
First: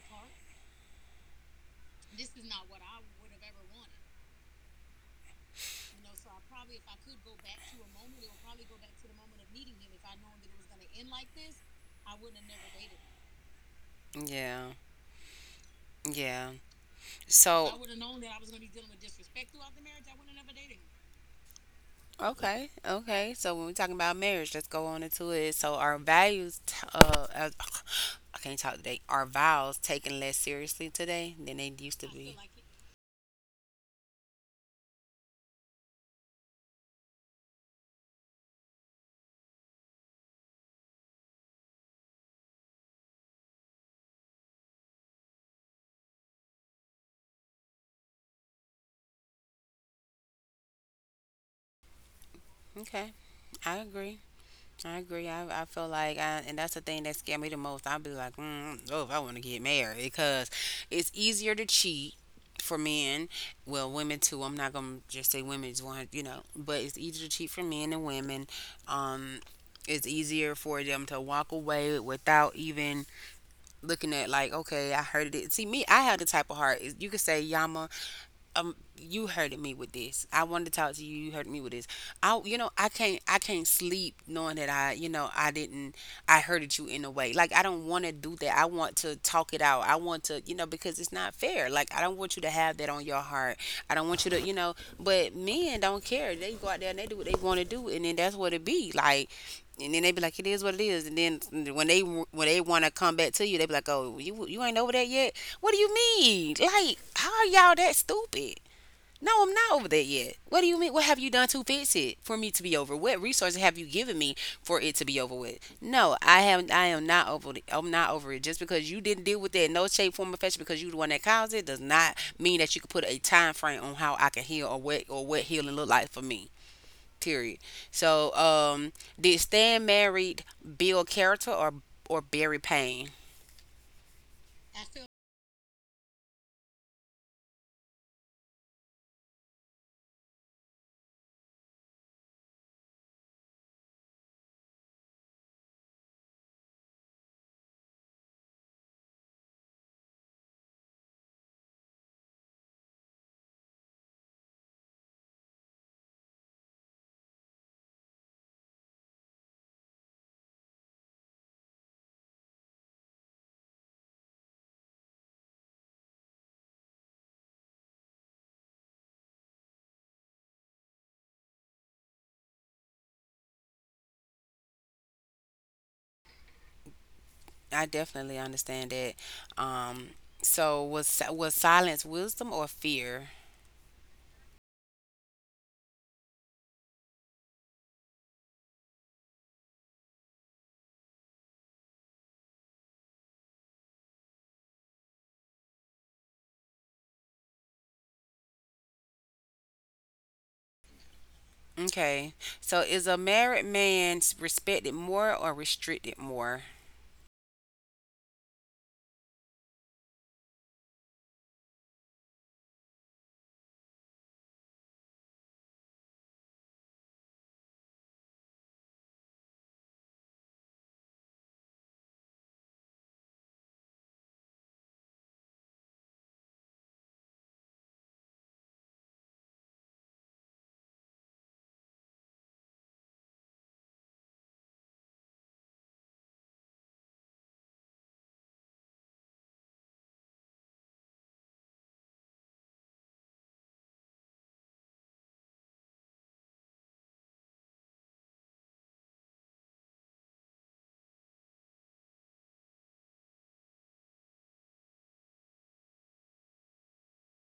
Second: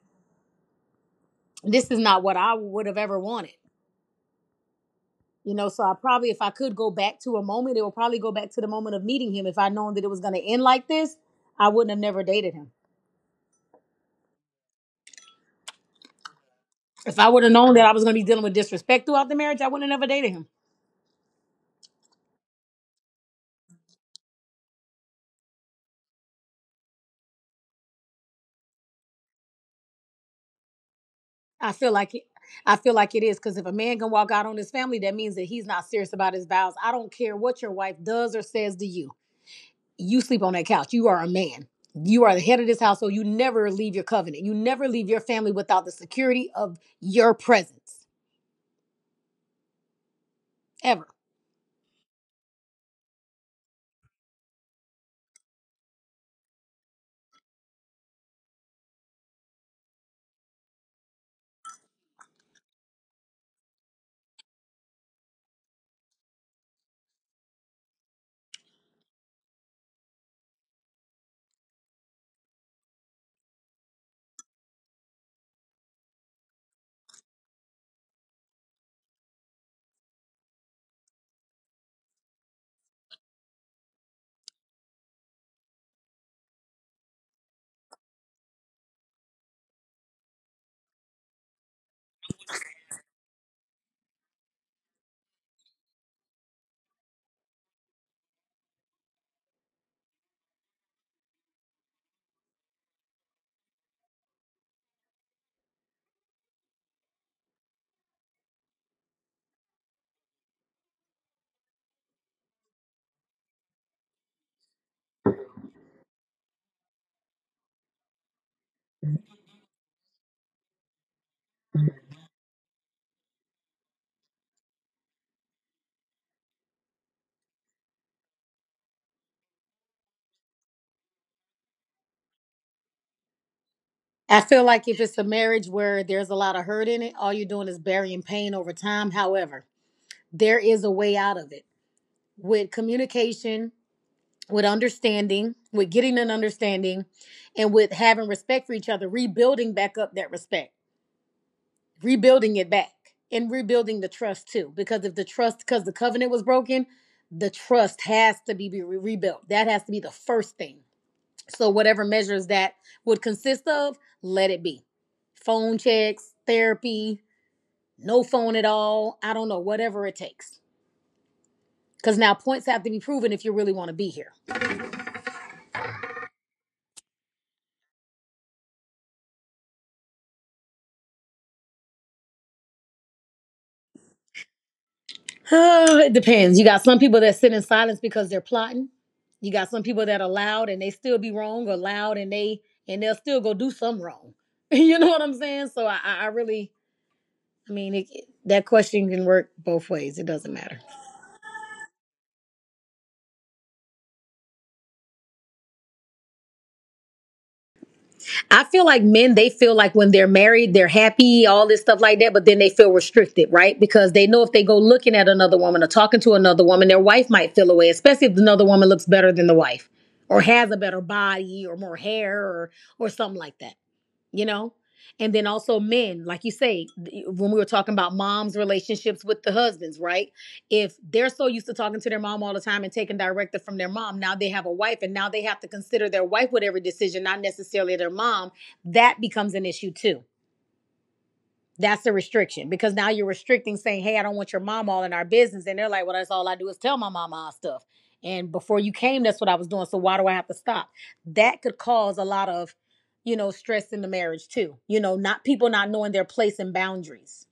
This is not what I would have ever wanted. You know, so I probably, if I could go back to a moment, it would probably go back to the moment of meeting him. If I'd known that it was going to end like this, I wouldn't have never dated him.
yeah, yeah.
If I would have known
So
that I was going to be dealing with disrespect throughout the marriage, I wouldn't have never dated him.
okay, okay. So when we're talking about marriage, let's go on into it. So our values, *sighs* I can't talk today. Our vows taken less seriously today than
I
they
feel
used to
like it.
be.
I feel like it is because if a man can walk out on his family, that means that he's not serious about his vows. I don't care what your wife does or says to you. You sleep on that couch. You are a man. You are the head of this household. You never leave your covenant. You never leave your family without the security of your presence ever.
Okay, I agree. I agree. I feel like, and that's the thing that scared me the most. I'd be like, mm, oh, if I want to get married, because it's easier to cheat for men. Well, women too. I'm not gonna just say women's one, you know, but it's easier to cheat for men and women. Um, it's easier for them to walk away without even looking at like, okay, I heard it. See, me, I have the type of heart. You could say, Yama, you hurted me with this. I wanted to talk to you. You hurt me with this. I you know I can't sleep knowing that I you know I didn't I hurted you in a way. Like I don't want to do that. I want to talk it out. I want to you know, because it's not fair. Like I don't want you to have that on your heart. I don't want you to you know. But men don't care. They go out there and they do what they want to do, and then that's what it be like. And then they be like it is what it is. And then when they want to come back to you they be like, oh, you ain't over that yet. What do you mean? Like how are y'all that stupid. No, I'm not over that yet. What do you mean? What have you done to fix it for me to be over? What resources have you given me for it to be over with? No, I have. I am not over. I'm not over it. Just because you didn't deal with that in no shape, form, or fashion, because you the one that caused it, does not mean that you can put a time frame on how I can heal or what healing look like for me. Period. So, did staying married build character or bury pain?
I feel like if it's a marriage where there's a lot of hurt in it, all you're doing is burying pain over time. However, there is a way out of it with communication, with understanding, with getting an understanding, and with having respect for each other, rebuilding back up that respect, rebuilding it back, and rebuilding the trust too. Because if the trust, because the covenant was broken, the trust has to be rebuilt. That has to be the first thing. So, whatever measures that would consist of, let it be phone checks, therapy, no phone at all. I don't know, whatever it takes. Because now points have to be proven if you really want to be here.
I definitely understand that. Um, so was silence wisdom or fear?
*sighs* Oh, it depends. You got some people that sit in silence because they're plotting. You got some people that are loud and they still be wrong, or loud and they'll still go do some wrong. *laughs* You know what I'm saying? So I really, I mean, that question can work both ways. It doesn't matter.
Okay. So is a married man respected more or restricted more?
I feel like men, they feel like when they're married, they're happy, all this stuff like that, but then they feel restricted, right? Because they know if they go looking at another woman or talking to another woman, their wife might feel away, especially if another woman looks better than the wife or has a better body or more hair, or something like that you know and then also, men, like you say, when we were talking about moms' relationships with the husbands, right, if they're so used to talking to their mom all the time and taking directive from their mom, now they have a wife and now they have to consider their wife with every decision, not necessarily their mom. That becomes an issue too. That's the restriction, because now you're restricting, saying, "Hey, I don't want your mom all in our business." And they're like, "Well, that's all I do is tell my mom our stuff. And before you came, that's what I was doing. So why do I have to stop?" That could cause a lot of, you know, stress in the marriage too. You know, not people not knowing their place and boundaries.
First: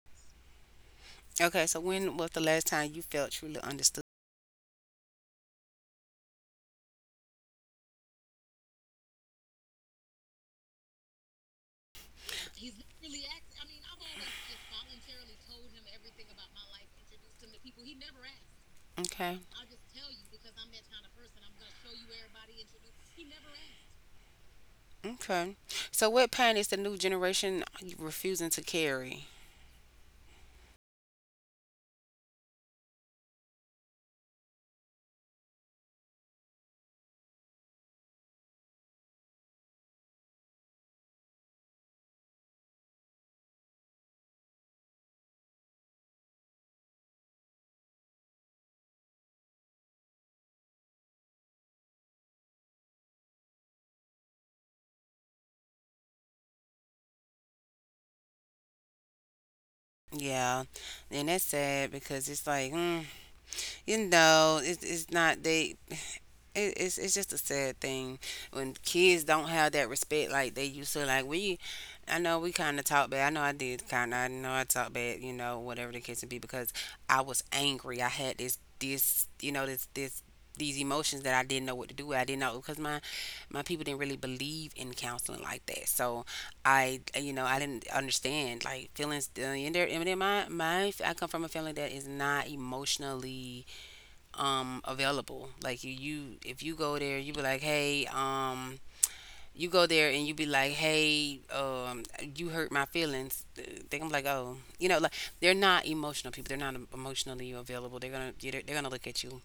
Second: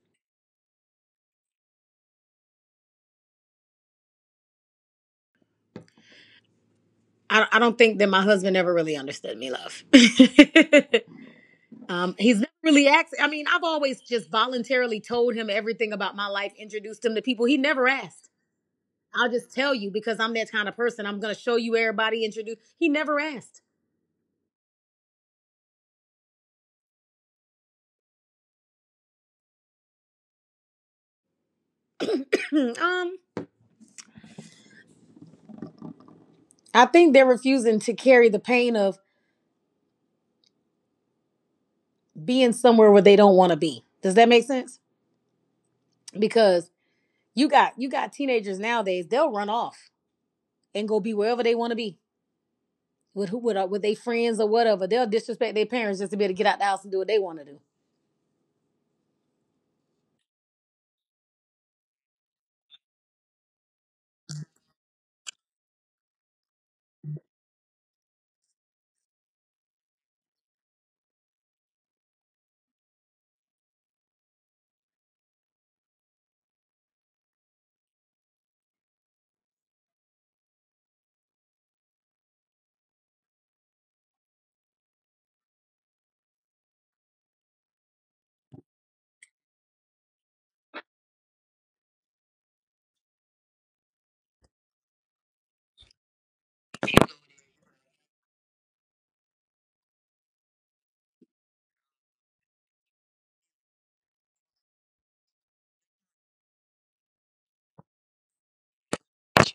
Okay, so when was the last time you felt truly understood?
I don't think that my husband ever really understood me, love. *laughs* He's never really asked. I mean, I've always just voluntarily told him everything about my life, introduced him to people. He never asked. I'll
Okay.
just tell you because I'm that kind of person. I'm gonna show you everybody, introduce. He never asked.
Okay. So what pain is the new generation refusing to carry?
*clears throat* um, I think they're refusing to carry the pain of being somewhere where they don't want to be. Does that make sense? Because you got teenagers nowadays. They'll run off and go be wherever they want to be with, with their friends or whatever. They'll disrespect their parents just to be able to get out the house and do what they want to do.
Yeah, and that's sad because it's like, mm, you know, it's not they it's just a sad thing when kids don't have that respect like they used to. I know we kind of talk bad. I know I did kind of. I know I talk bad. You know, whatever the case may be, because I was angry. I had this you know this these emotions that I didn't know what to do with. I didn't know because my people didn't really believe in counseling like that. So I you know I didn't understand like feelings in there. And then my I come from a family that is not emotionally available. Like you if you go there, you be like, hey, you go there and you be like, hey, you hurt my feelings. They gonna be like, oh, you know, like they're not emotional people. They're not emotionally available. They're gonna look at you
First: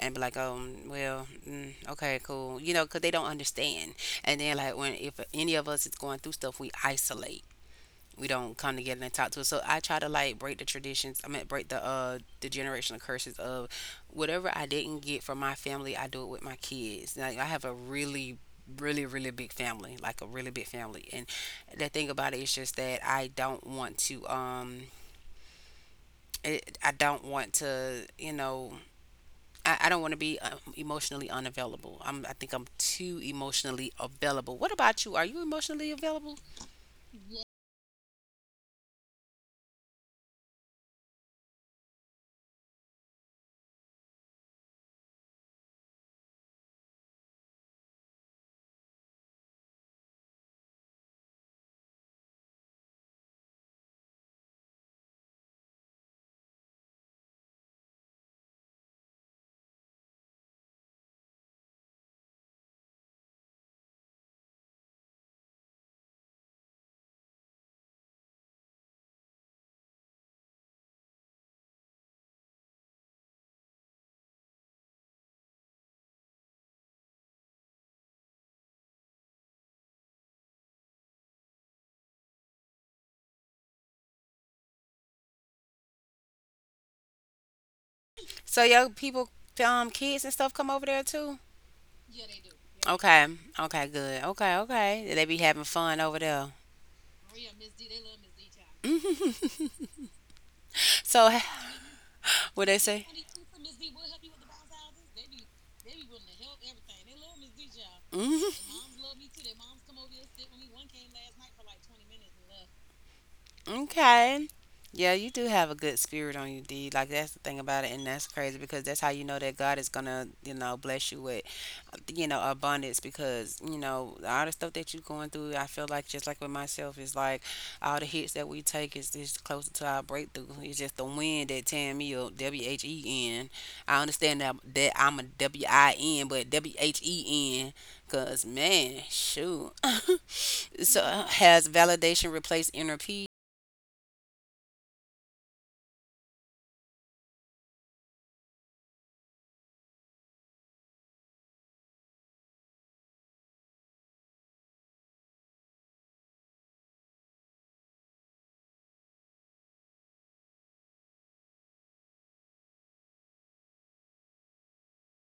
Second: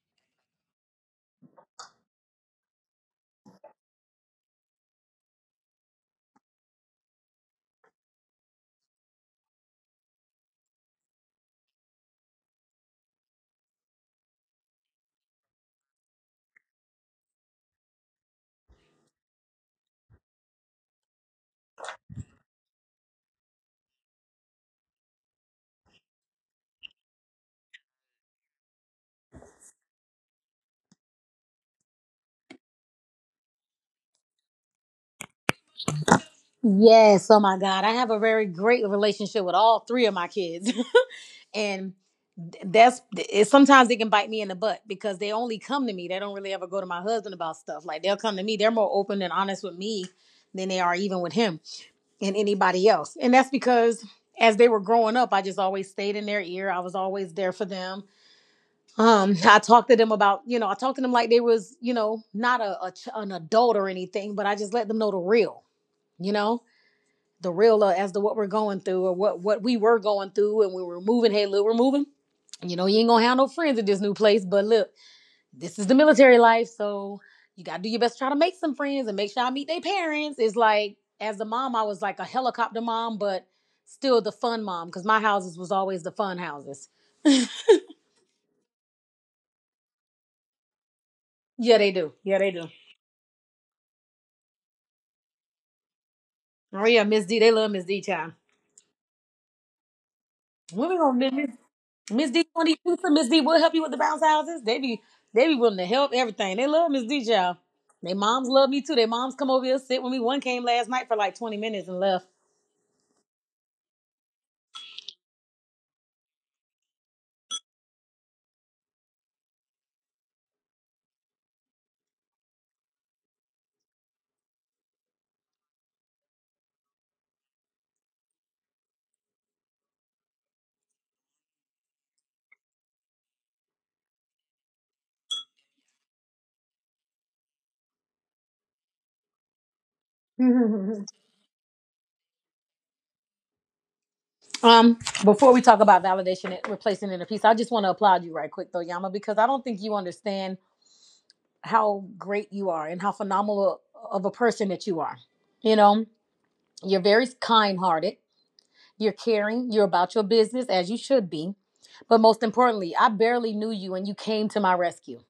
and be like, oh, well, mm, okay, cool, you know, because they don't understand. And then like when if any of us is going through stuff, we isolate. We don't come together and talk to it. So I try to like break the traditions. I mean, break the generational curses of whatever I didn't get from my family. I do it with my kids. Like I have a really big family, like a really big family. And the thing about it is just that I don't want to I don't want to you know I don't want to be emotionally unavailable. I'm I think I'm too emotionally available. What about you, are you emotionally available?
Yes, oh my God. I have a very great relationship with all three of my kids. *laughs* And that's it, sometimes they can bite me in the butt because they only come to me. They don't really ever go to my husband about stuff. Like they'll come to me, they're more open and honest with me than they are even with him and anybody else. And that's because, as they were growing up, I just always stayed in their ear, I was always there for them. *laughs* I talked to them about, I talked to them like they was, you know, not a, a an adult or anything, but I just let them know the real, you know, the real, as to what we're going through or what we were going through. And we were moving. Hey, Lou, we're moving, you know, you ain't gonna have no friends at this new place, but look, this is the military life, so you gotta do your best to try to make some friends and make sure I meet their parents. It's like, as the mom, I was like a helicopter mom, but still the fun mom, because my houses was always the fun houses.
So your people kids and stuff come over there too?
Yeah, they do. Yeah, they do.
Okay. Okay, good. Okay, okay. They be having fun over there.
Oh yeah, Miss D, they love Miss D child. When we gonna
So,
miss Miss D
*laughs* what they
22?
say?
Miss D will help you with the bounce houses. They be willing to help everything. They love Miss D child. They moms love
*laughs*
me too. Their moms come over here, sit with me. One came last night for like 20 minutes and left.
Okay. Yeah, you do have a good spirit on you, D. Like that's the thing about it, and that's crazy because that's how you know that God is gonna, you know, bless you with, you know, abundance. Because you know all the stuff that you're going through, I feel like just like with myself, is like all the hits that we take is just closer to our breakthrough. It's just the wind that tearing me up. when. I understand that that I'm a win, but when. Cause man, shoot. *laughs* So
*laughs*
has validation replaced inner peace?
Um, Before we talk about validation and replacing inner peace, I just want to applaud you right quick though, Yama, because I don't think you understand how great you are and how phenomenal of a person that you are. You know, you're very kind hearted, you're caring, you're about your business as you should be. But most importantly, I barely knew you and you came to my rescue.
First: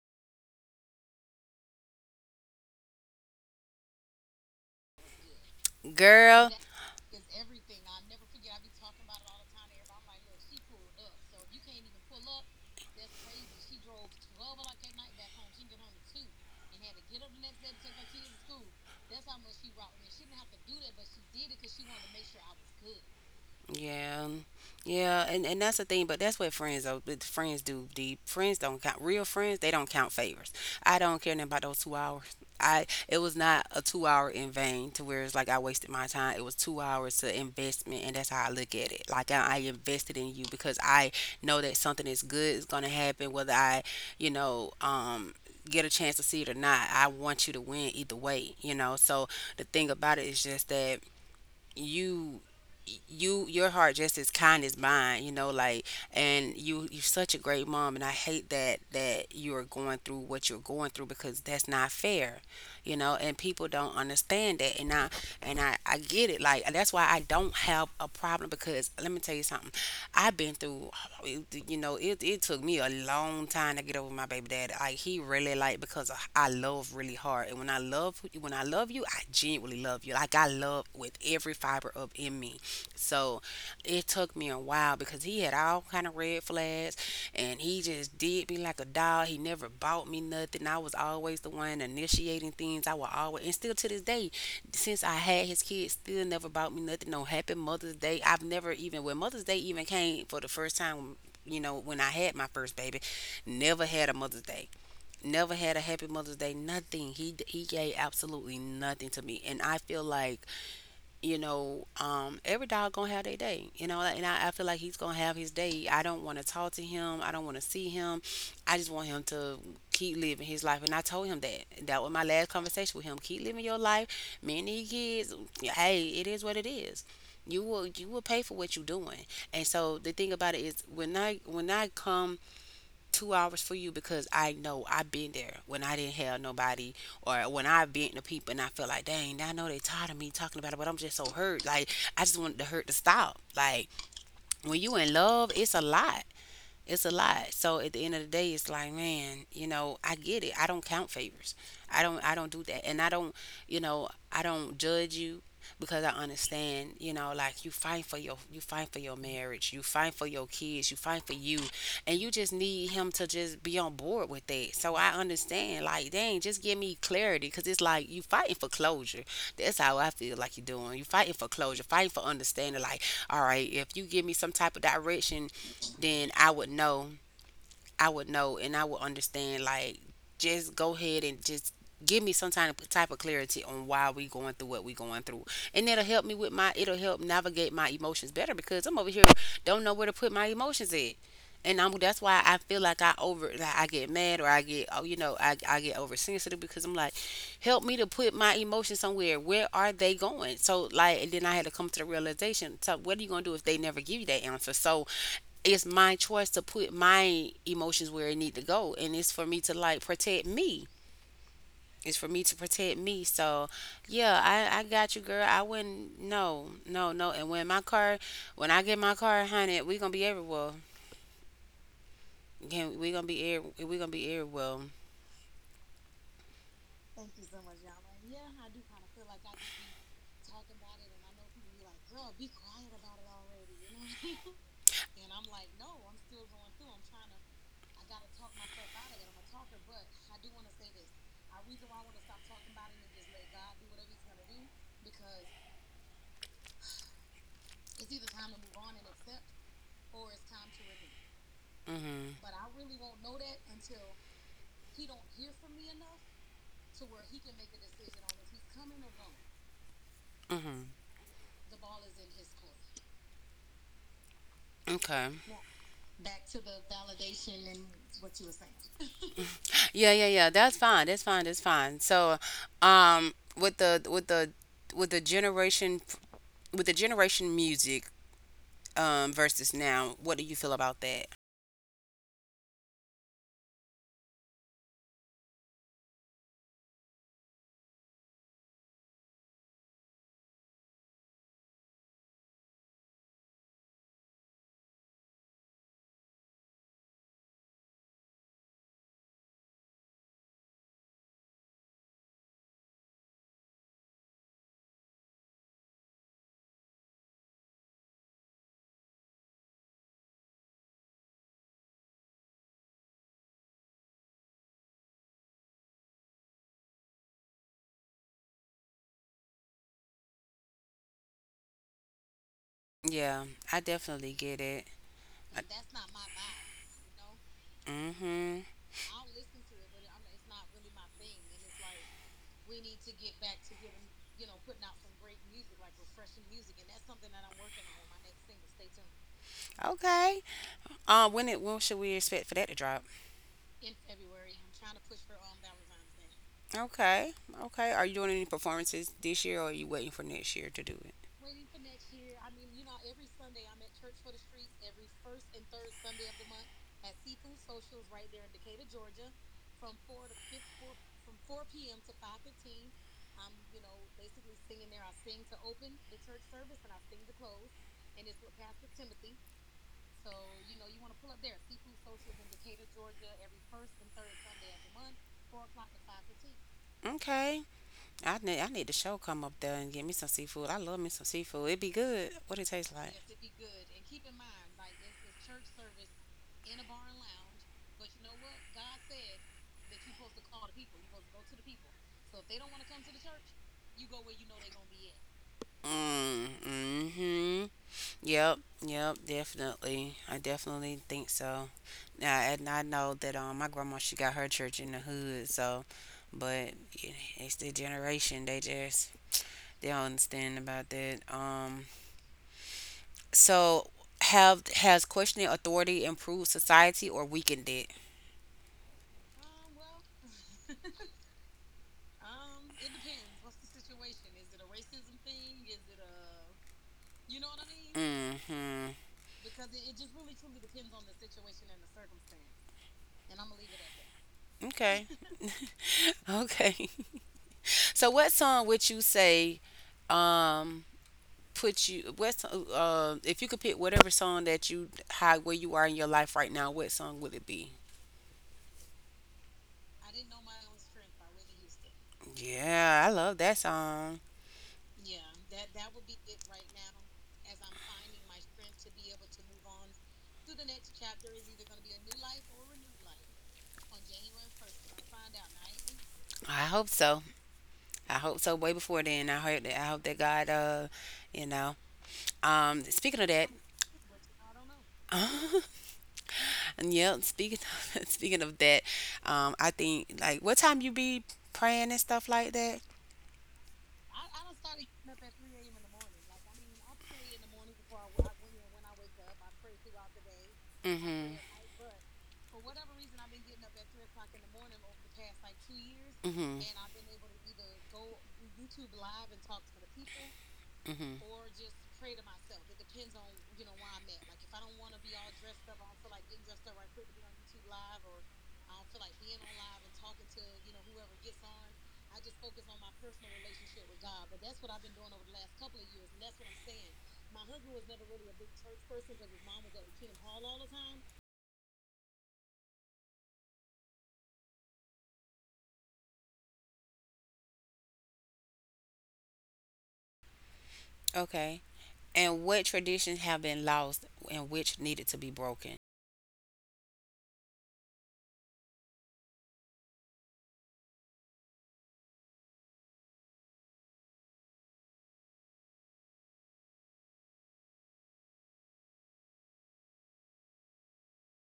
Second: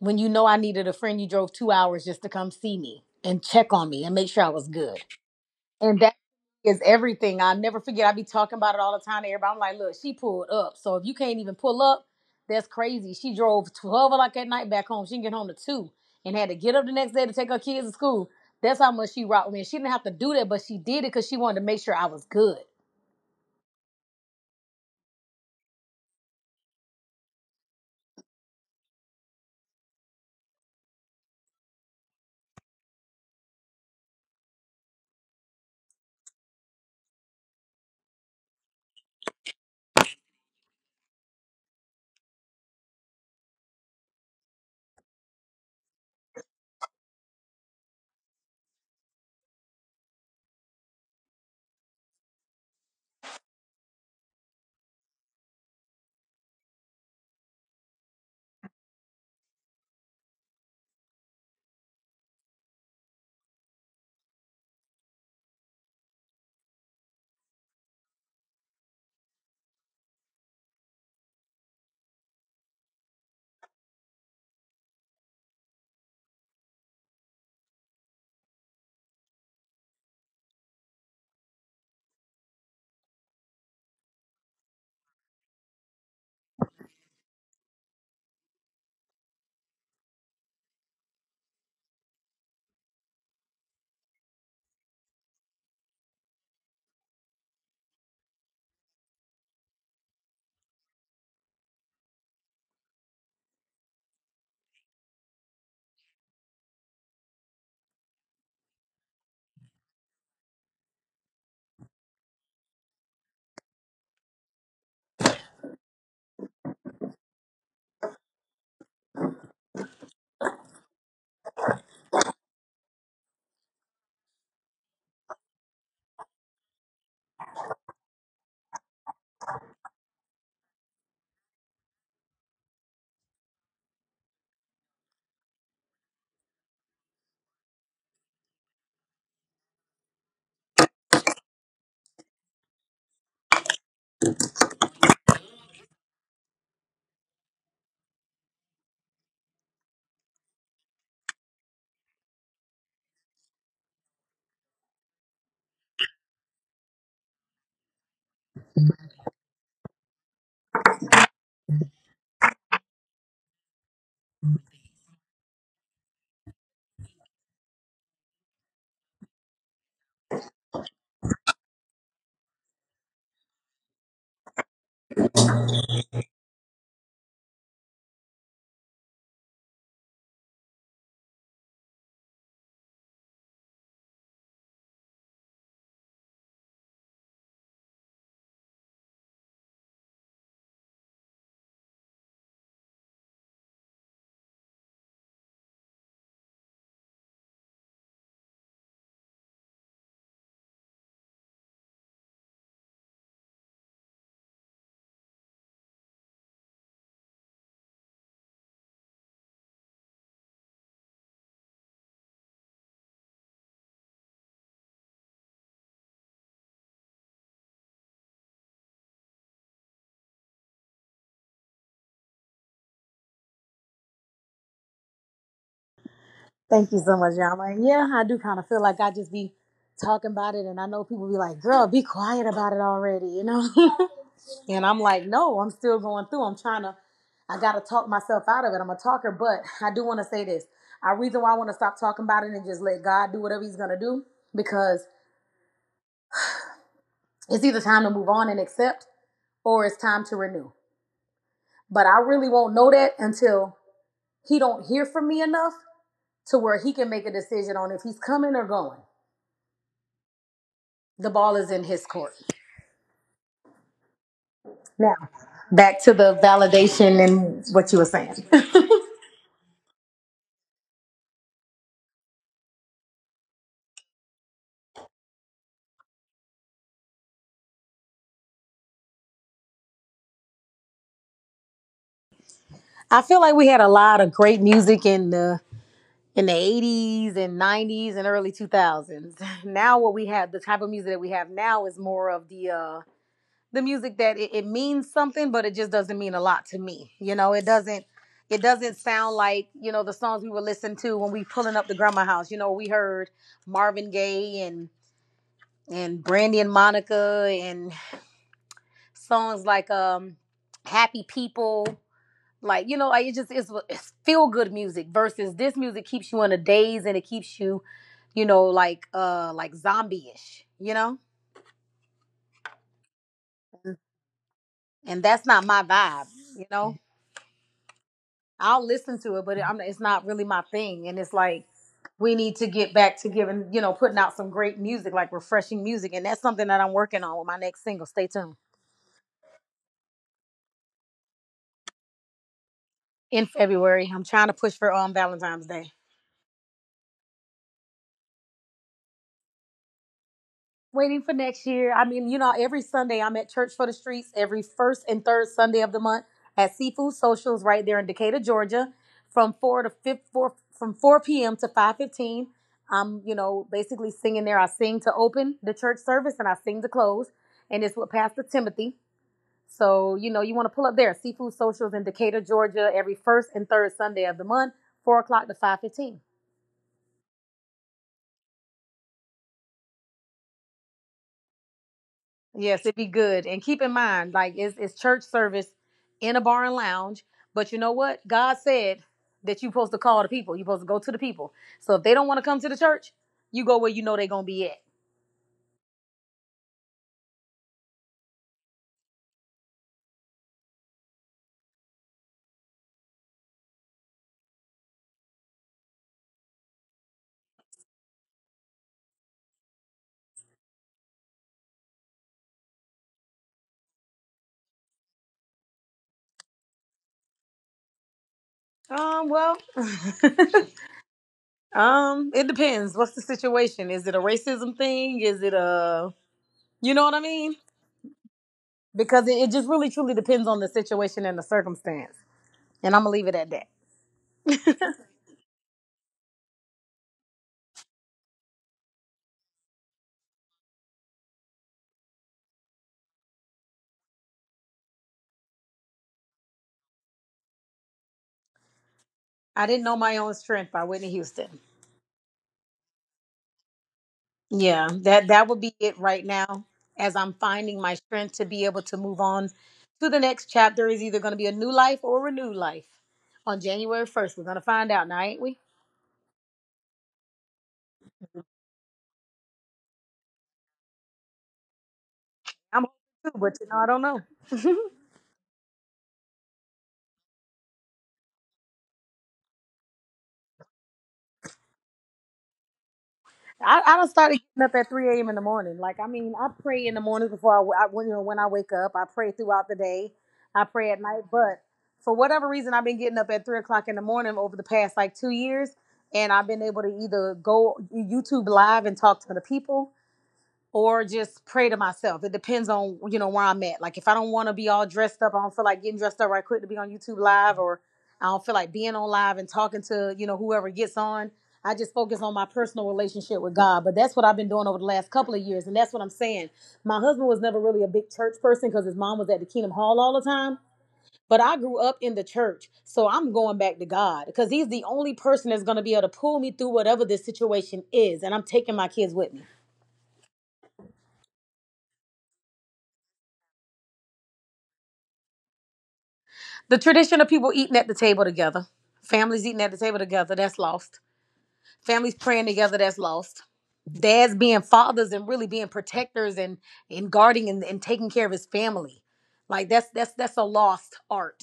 When you know I needed a friend, you drove 2 hours just to come see me and check on me and make sure I was good. And that
Girl,
is everything. I'll never forget. I be talking about it all the time to everybody. I'm like, look, she pulled up. So if you can't even pull up, that's crazy. She drove 12 o'clock at night back home. She didn't get home to 2 and had to get up the next day to take her kids to school. That's how much she rocked me. And she didn't have to do that, but she did it because she wanted to make sure I was good.
yeah, yeah, and that's the thing. But that's what friends though. But Friends do The Friends don't count. Real friends, they don't count favors. I don't care nothing about those 2 hours. I It was not a 2 hour in vain to where it's like I wasted my time. It was 2 hours to investment, and that's how I look at it. I invested in you because I know that something is good is gonna happen, whether I, you know, get a chance to see it or not. I want you to win either way, you know. So the thing about it is just that you you your heart just as kind as mine, you know, like and you're such a great mom, and I hate that you're going through what you're going through, because that's not fair. You know, and people don't understand that. And I get it. Like that's why I don't have a problem because let me tell you something. I've been through. It took me a long time to get over my baby dad. Like he really like because I love really hard. And when I love you, I genuinely love you. Like I love with every fiber of in me. So it took me a while because he had all kind of red flags, and he just did me like a dog. He never bought me nothing. I was always the one initiating things. I would always and still to this day, since I had his kids, still never bought me nothing on happy Mother's Day. I've never even when Mother's Day even came for the first time, when I had my first baby, never had a Mother's Day. Never had a happy Mother's Day. Nothing. He gave absolutely nothing to me, and I feel like, every dog gonna have their day, and I feel like he's gonna have his day. I don't want to talk to him. I don't want to see him. I just want him to keep living his life. And I told him that. That was my last conversation with him. Keep living your life. Me and these kids, hey, it is what it is. You will pay for what you're doing. And so the thing about it is when I come 2 hours for you because I know I've been there when I didn't have nobody, or when I've been to people and I feel like, dang, I know they tired of me talking about it, but I'm just so hurt. Like I just want the hurt to stop. Like when you in love, it's a lot. It's a lot. So at the end of the day, it's like, man, I get it. I don't count favors. I don't do that. And I don't judge you because I understand, like you fight for your marriage, you fight for your kids, you fight for you, and you just need him to just be on board with that. So I understand, like, dang, just give me clarity, cause it's like you fighting for closure. That's how I feel like you're doing. You fighting for closure, fighting for understanding. Like, all right, if you give me some type of direction, then I would know. I would know and I would understand like just go ahead and just give me some kind of type of clarity on why we going through what we going through. And it'll help navigate my emotions better because I'm over here, don't know where to put my emotions at. And I'm that's why I feel like I over like I get mad or I get oversensitive because I'm like, help me to put my emotions somewhere. Where are they going? So like, and then I had to come to the realization. So what are you gonna do if they never give you that answer? So it's my choice to put my emotions where it need to go, and it's for me to protect me. So yeah, I got you, girl. I wouldn't. No, no, no. And when I get my car honey, we gonna be everywhere. Can we gonna be everywhere.
Thank you so much, Yama. And yeah, I do kind of feel like I just be talking about it, and I know people be like, "Girl, be quiet about it already," you know. *laughs* And I'm like, "No, I'm still going through. I'm trying to. I gotta talk myself out of it." I'm a talker, but I do want to say this. I reason why I want to stop talking about it and just let God do whatever He's gonna do, because it's either time to move on and accept, or it's time to renew. But I
Mm-hmm.
really won't know that until He don't hear from me enough to where He can make a decision on if He's coming or going.
Mm-hmm.
The ball is in His court. Now,
Okay.
back to the validation and what you were saying.
Yeah, yeah, yeah, that's fine, that's fine, that's fine. So, with the generation music, versus now, what do you feel about that?
*laughs* I feel like we had a lot of great music in the 80s and 90s and early 2000s. *laughs* Now what we have, the type of music that we have now is more of the music that it means something, but it just doesn't mean a lot to me. You know, it doesn't sound like, you know, the songs we were listening to when we pulling up the grandma house. You know, we heard Marvin Gaye and Brandy and Monica and songs like happy people, like, you know, like it just it's feel good music versus this music keeps you in a daze and it keeps you, you know, like zombie-ish, you know.
Yeah, I definitely get it.
And that's not my vibe, you know.
Mhm.
I'll listen to it, but it's not really my thing, and it's like we need to get back to giving, you know, putting out some great music, like refreshing music. And that's something that I'm working on with my next single. Stay tuned.
Okay. When should we expect for that to drop?
In February I'm trying to push for Valentine's Day.
Okay. Okay. Are you doing any performances this year, or are you waiting for next year to do it?
Waiting for next year. I mean, you know, every Sunday I'm at Church for the Streets every first and third Sunday of the month at Seafood Socials right there in Decatur, Georgia, from four to fifth, four from 4 p.m. to 5:15. I'm, you know, basically singing there. I sing to open the church service and I sing to close, and it's with Pastor Timothy. So, you know, you want to pull up there, Seafood Socials in Decatur, Georgia, every first and third Sunday of the month, 4 o'clock to 5:15.
Okay. I need the show come up there and get me some seafood. I love me some seafood. It'd be good. What it
Yes,
taste
it'd be
like?
good. And keep in mind, like it's church service in a bar and lounge. But you know what? God said that you're supposed to call the people. You're supposed to go to the people. So if they don't want to come to the church, you go where you know they're gonna be at.
Mm. Mhm. Yep, yep, definitely. I definitely think so. Now, and I know that my grandma she got her church in the hood, so, but yeah, it's the generation, they don't understand about that. So have has questioning authority improved society or weakened it?
Well, *laughs* it depends. What's the situation? Is it a racism thing? Is it a, you know what I mean?
Mm-hmm.
Because it just really truly depends on the situation and the circumstance. And I'm gonna leave it at that.
Okay. *laughs* Okay. So what song would you say um put you what so, if you could pick whatever song that you how where you are in your life right now, what song would it be?
I didn't know my own strength by Whitney Houston.
Yeah, I love that song.
Yeah, that that would be it right now. As I'm finding my strength to be able to move on to the next chapter is either going to be a new life or a renewed life. On January 1st, we're going to find out now, ain't we?
I hope so, I hope so. Way before then, I heard that. I hope that God, you know
I'm
speaking of
hoping to,
that.
but you know, I don't know. *laughs*
*laughs* And yeah, *laughs* speaking of that, I think like what time you be praying and stuff like that?
I don't start getting up at 3 a.m. in the morning. Like, I mean, I pray in the mornings before I when, you know, when I wake up. I pray throughout the day. I pray at night.
Mm-hmm.
But for whatever reason, I've been getting up at 3 o'clock in the morning over the past like 2 years. And I've
Mm-hmm.
been able to either go YouTube live and talk to the people or
Mm-hmm.
just pray to myself. It depends on, you know, where I'm at. Like if I don't want to be all dressed up, I don't feel like getting dressed up right quick to be on YouTube live, or I don't feel like being on live and talking to, you know, whoever gets on. I just focus on my personal relationship with God. But that's what I've been doing over the last couple of years, and that's what I'm saying. My husband was never really a big church person because his mom was at the Kingdom Hall all the time. But I grew up in the church, so I'm going back to God because He's the only person that's going to be able to pull me through whatever this situation is, and I'm taking my kids with me.
Okay. And what traditions have been lost and which needed to be broken?
The tradition of people eating at the table together, families eating at the table together, that's lost. Families praying together, that's lost. Dads being fathers and really being protectors and guarding and taking care of his family. Like that's a lost art.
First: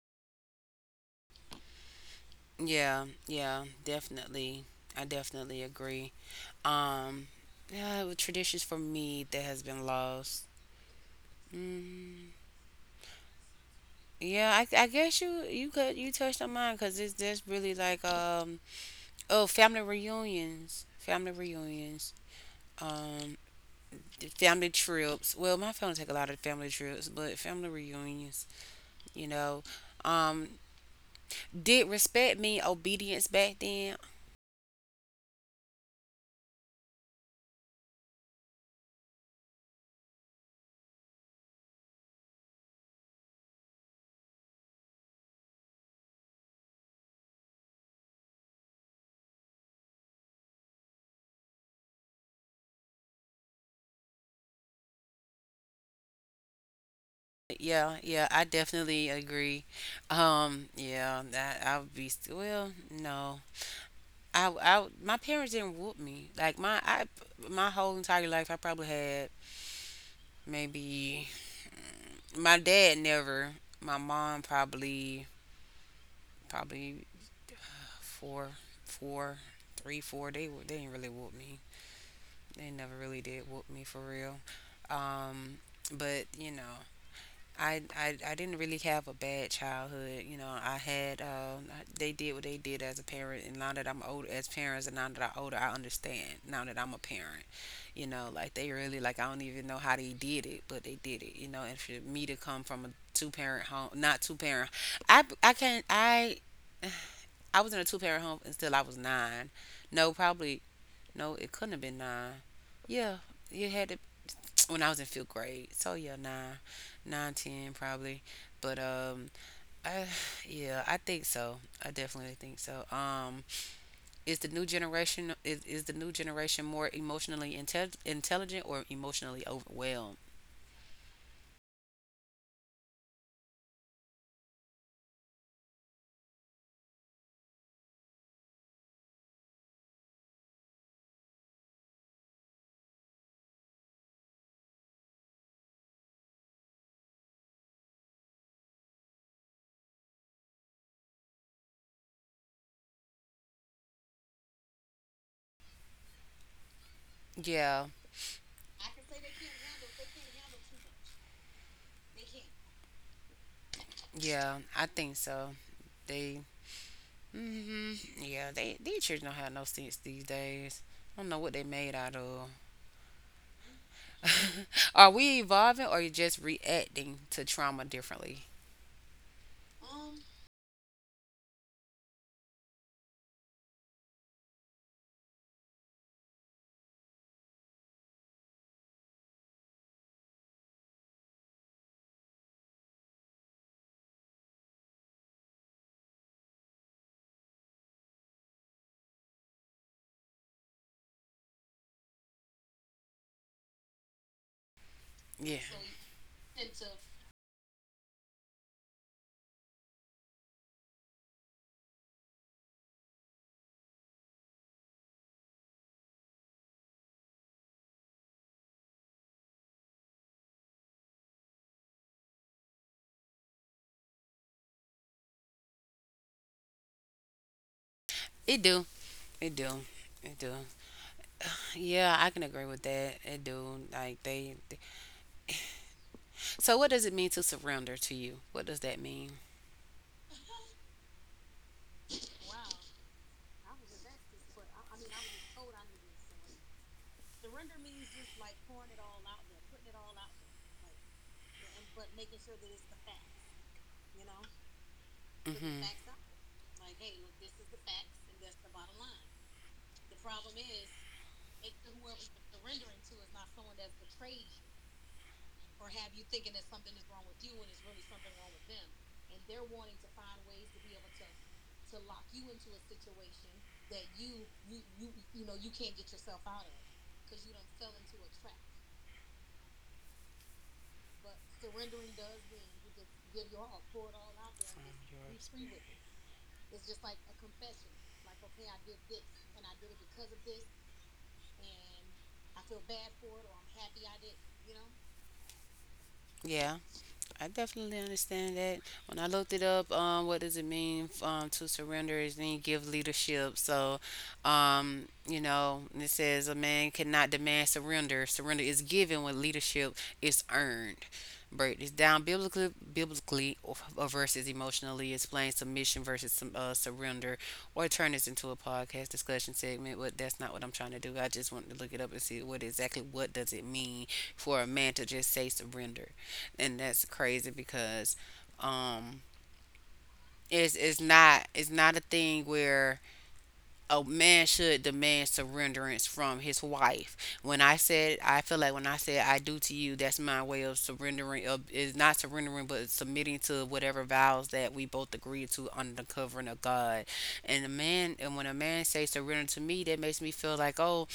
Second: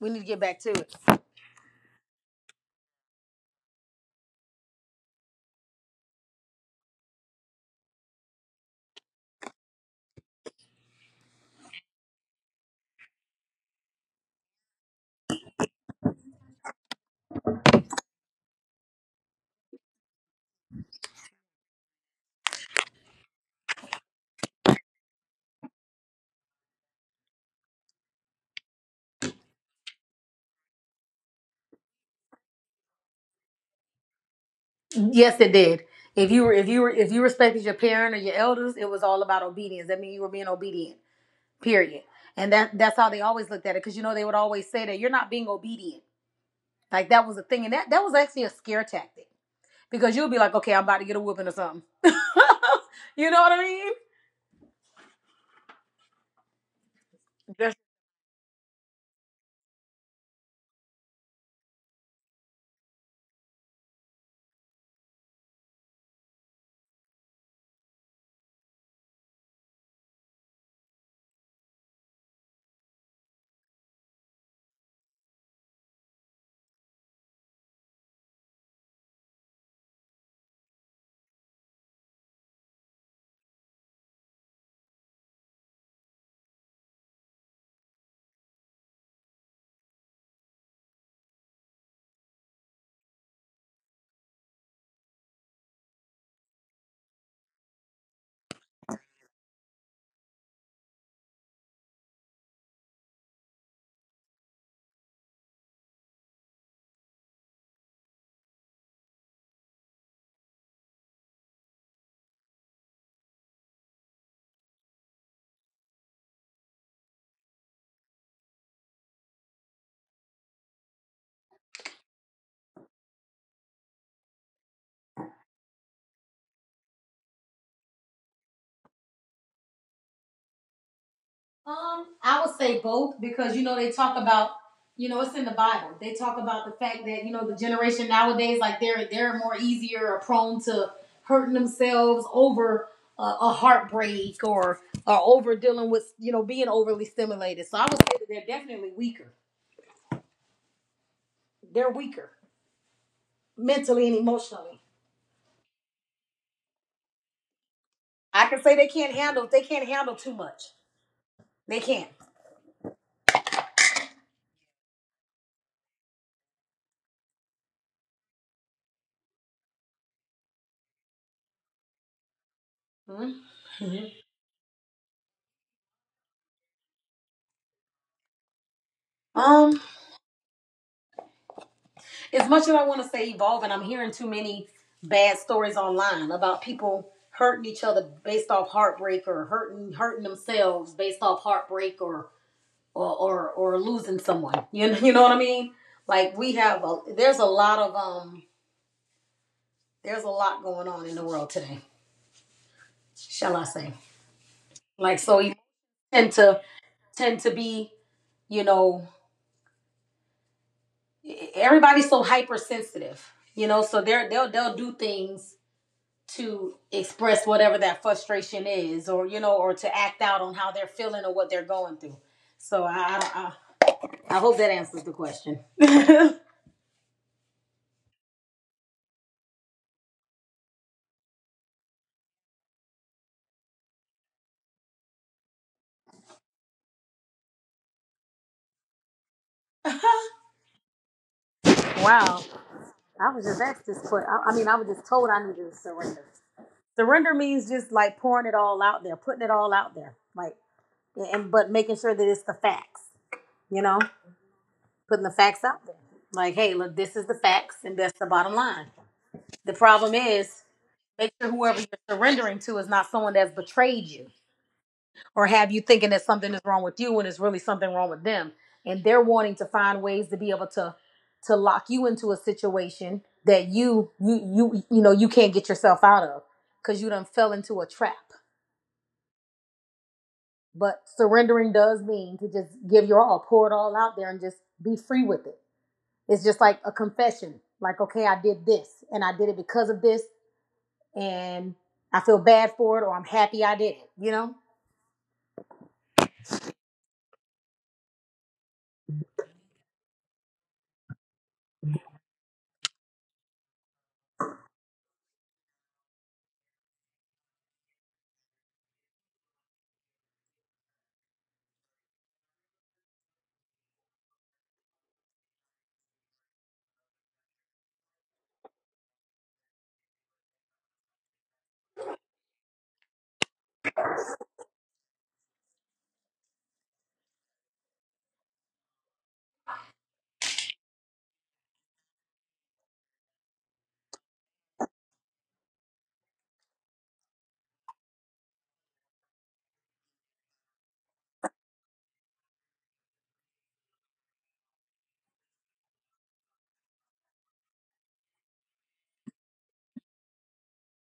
We need to get back to it.
Yeah, yeah, definitely. I definitely agree. Um, yeah, with traditions for me that has been lost. Mm, yeah, I guess you touched on mine because it's that's really like, oh, family reunions, um the family trips. Well, my family take a lot of family trips, but family reunions. You know, um did respect mean obedience back then?
Yes, it did. If you were if you respected your parent or your elders, it was all about obedience. That means you were being obedient. Period. And that that's how they always looked at it. Because you know they would always say that you're not being obedient. Like that was a thing. And that that was actually a scare tactic because you'll be like, okay, I'm about to get a whooping or something. *laughs* You know what I mean?
Yeah, yeah, I definitely agree. Yeah, that I would be well, no. I my parents didn't whoop me. Like my whole entire life I probably had maybe my dad never, my mom probably four four three four, they didn't really whoop me. They never really did whoop me for real. Um but I didn't really have a bad childhood. They did what they did as a parent. And now that I'm older, as parents, and now that I'm older, I understand. Now that I'm a parent, like they really, like, I don't even know how they did it, but they did it. And for me to come from a two parent home, not two parent, I can't, I was in a two parent home until I was nine. No, probably, no, it couldn't have been nine. Yeah, it had to, when I was in fifth grade. So yeah, nine, nine, ten probably. But I yeah, I think so. I definitely think so. Is the new generation more emotionally intelligent or emotionally overwhelmed?
I would say both because you know they talk about, you know, it's in the Bible. They talk about the fact that you know the generation nowadays, like they're more easier or prone to hurting themselves over a heartbreak or over dealing with, you know, being overly stimulated. So I would say that they're definitely weaker. They're weaker mentally and emotionally.
Yeah,
I can say they can't handle. They can't handle too much. They can't.
yeah, I think so. They, hmm, yeah, they these children don't have no sense these days. I don't know what they made out of.
Hmm?
Are we evolving or you just reacting to trauma differently?
Um, as much as I want to say evolving, I'm hearing too many bad stories online about people hurting each other based off heartbreak or hurting themselves based off heartbreak or losing someone. *laughs* You know what I mean? Like we have a there's a lot of there's a lot going on in the world today, shall I say? Like, so you
Yeah,
tend to tend to be, you know, everybody's so hypersensitive, you know, so they'll do things to express whatever that frustration is, or, you know, or to act out on how they're feeling or what they're going through. So I hope that answers the question. *laughs* Wow.
it do. It do. It do. Yeah, I can agree with that. It do. Like So what does it mean to surrender to you? What does that mean?
I was just asked this question. I mean I was just told I needed to surrender. Surrender means just like pouring it all out there, putting it all out there, like, and but making sure that it's the facts, you know, putting the facts out
Mhm.
there, like, hey, look, this is the facts, and that's the bottom line. The problem is, make sure whoever you're surrendering to is not someone that's betrayed you or have you thinking that something is wrong with you when it's really something wrong with them, and they're wanting to find ways to be able to lock you into a situation that you know you can't get yourself out of because you done fell into a trap. But surrendering does mean to just give your all, pour it all out there and just be free with it. It's just like a confession, like, okay, I did this and I did it because of this, and I feel bad for it, or I'm happy I did it, you know.
Yeah. I definitely understand that. When I looked it up, what does it mean to surrender is then give leadership. So, it says a man cannot demand surrender. Surrender is given when leadership is earned. Break this down biblically or versus emotionally. Explain submission versus surrender, or turn this into a podcast discussion segment. But that's not what I'm trying to do. I just wanted to look it up and see what does it mean for a man to just say surrender, and that's crazy because um it's not a thing where a man should demand surrenderance from his wife. When I said, I feel like, when I said I do to you, that's my way of surrendering, of is not surrendering but submitting to whatever vows that we both agree to under the covering of God. And when a man says surrender to me, that makes me feel like, oh,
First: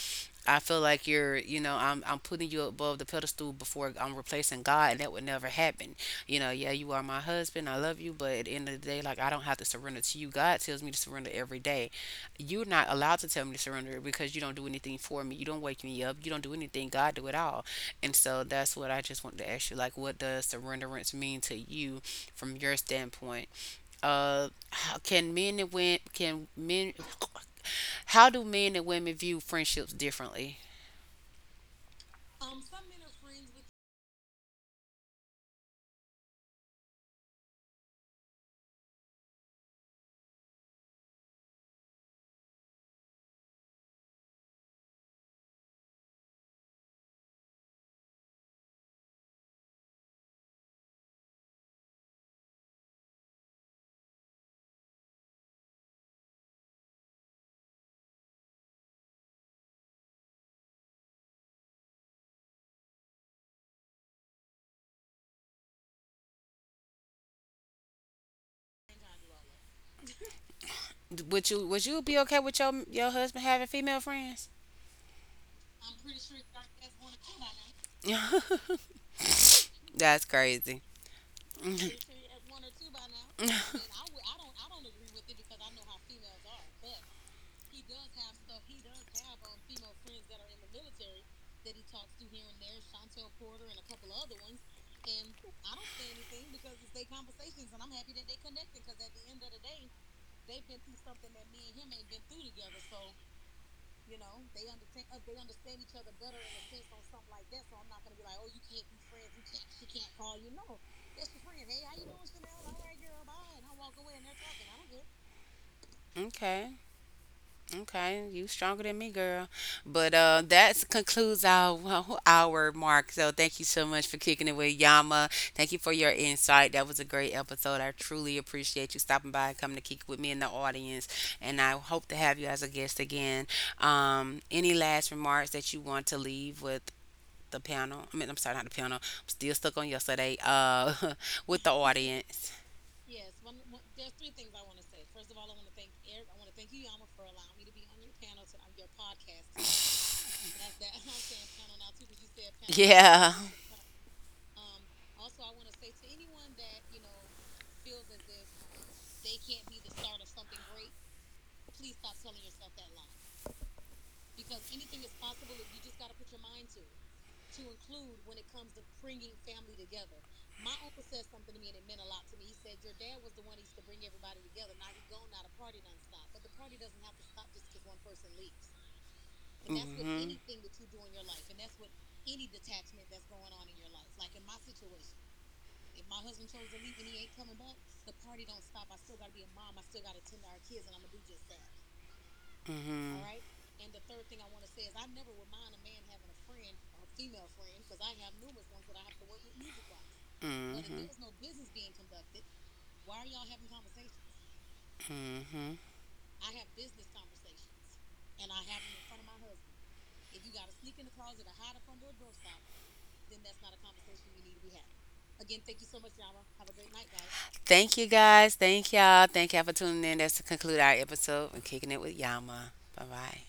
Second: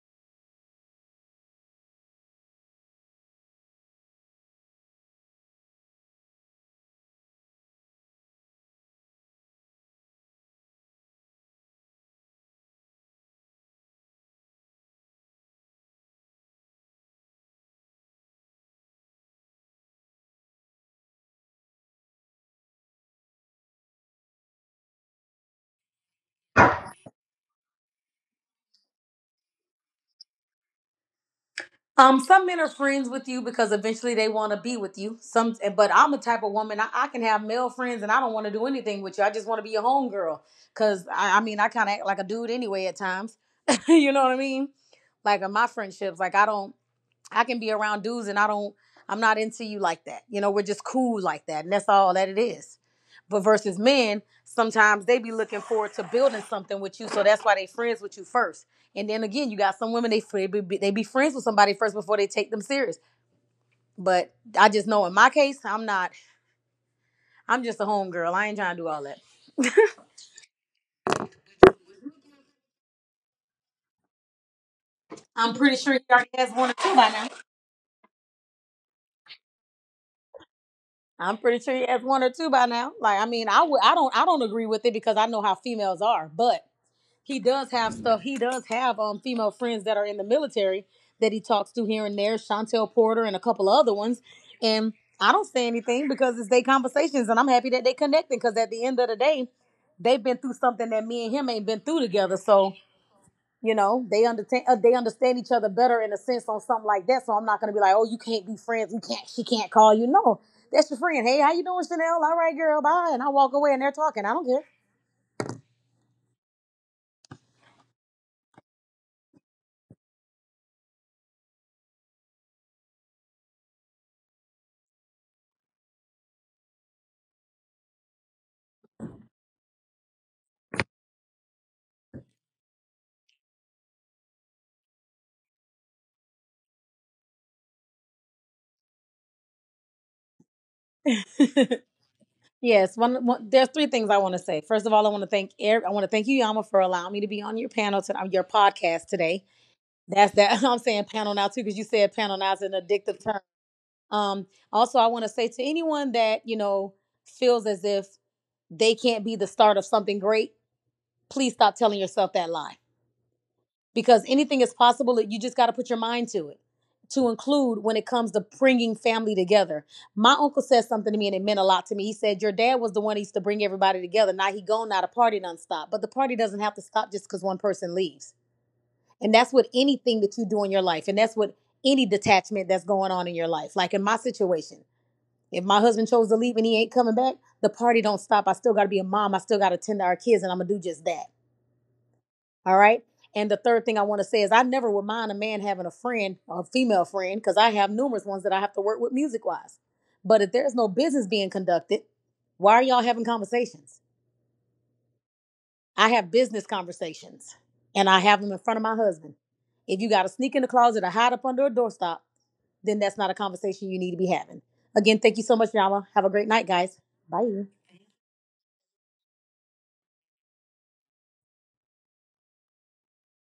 I feel like you're, you know, I'm putting you above the pedestal before I'm replacing God, and that would never happen. Yeah, you are my husband. I love you, but at the end of the day, like I don't have to surrender to you. God tells me to surrender every day. You're not allowed to tell me to surrender because you don't do anything for me. You don't wake me up. You don't do anything. God do it all. And so that's what I just wanted to ask you. Like, what does surrenderance mean to you from your standpoint? Can men and women can men *clears throat* How do men and women view friendships differently?
Some men are friends with you because eventually they want to be with you. Some, but I'm a type of woman. I can have male friends, and I don't want to do anything with you. I just want to be your homegirl. Cause I I kind of act like a dude anyway at times. *laughs* You know what I mean? Like in my friendships, like I don't. I can be around dudes and I'm not into you like that. You know, we're just cool like that. And that's all that it is. But versus men, sometimes they be looking forward to building something with you. So that's why they friends with you first. And then again, you got some women they be friends with somebody first before they take them serious. But I just know in my case, I'm not. I'm just a homegirl. I ain't trying to do all that.
Would you be okay with your husband having female friends?
I'm pretty sure you already has one or two by now.
That's crazy.
I'm pretty sure you has one or two by now. Like I mean, I don't agree with it because I know how females are, but he does have stuff. He does have female friends that are in the military that he talks to here and there, Chantel Porter and a couple of other ones. And I don't say anything because it's their conversations, and I'm happy that they connecting because at the end of the day, they've been through something that me and him ain't been through together. So you know they understand they understand each other better in a sense on something like that. So I'm not gonna be like, oh, you can't be friends. You can't. She can't call you. No. That's your friend. Hey, how you doing, Chanel? All right, girl. Bye. And I walk away and they're talking. I don't
Okay, okay, you stronger than me, girl. But that concludes our mark. So thank you so much for kicking it with Yama. Thank you for your insight. That was a great episode. I truly appreciate you stopping by and coming to kick it with me in the audience. And I hope to have you as a guest again. Any last remarks that you want to leave with the panel? I mean, I'm sorry, not the panel. I'm still stuck on yesterday. *laughs* With
care.
the audience.
Yes, one, there's three things I want to say. First of all, I want to thank Eric. I want to thank you, Yama, for allowing me to be on your panel to on your podcast today. That's that. *laughs* I'm saying panel now too because you said panel now is an addictive term.
Yeah.
Um, Also, I want to say to anyone that you know feels as if they can't be the start of something great, please stop telling yourself that lie because anything is possible. You just got to put your mind to it, to include when it comes to bringing family together. My uncle said something to me, and it meant a lot to me. He said, "Your dad was the one that used to bring everybody together. Now he gone, now the party nonstop. But the party doesn't have to stop just because one person leaves. And that's what
Hmm.
anything that
Hmm.
you do in your life, and that's what any detachment that's going on in your life. Like in my situation, if my husband chose to leave and he ain't coming back, the party don't stop. I still got to be a mom. I still got to tend to our kids, and I'm gonna do just that all right. And the third thing I want to say is I never would mind a man having a friend, a female friend, because I have numerous ones that I have to work with music wise. But if there's no business being conducted, why are y'all having conversations?
Hmm. Hmm.
I have business conversations and I have them in front of my husband. If you got to sneak in the closet or hide up under a doorstop, then that's not a conversation you need to be having. Again, thank you so much, Yama. Have a great night, guys. Bye.
Thank you guys. Thank y'all. Thank y'all for tuning in. That's to conclude our episode and kicking it with Yama. Bye bye.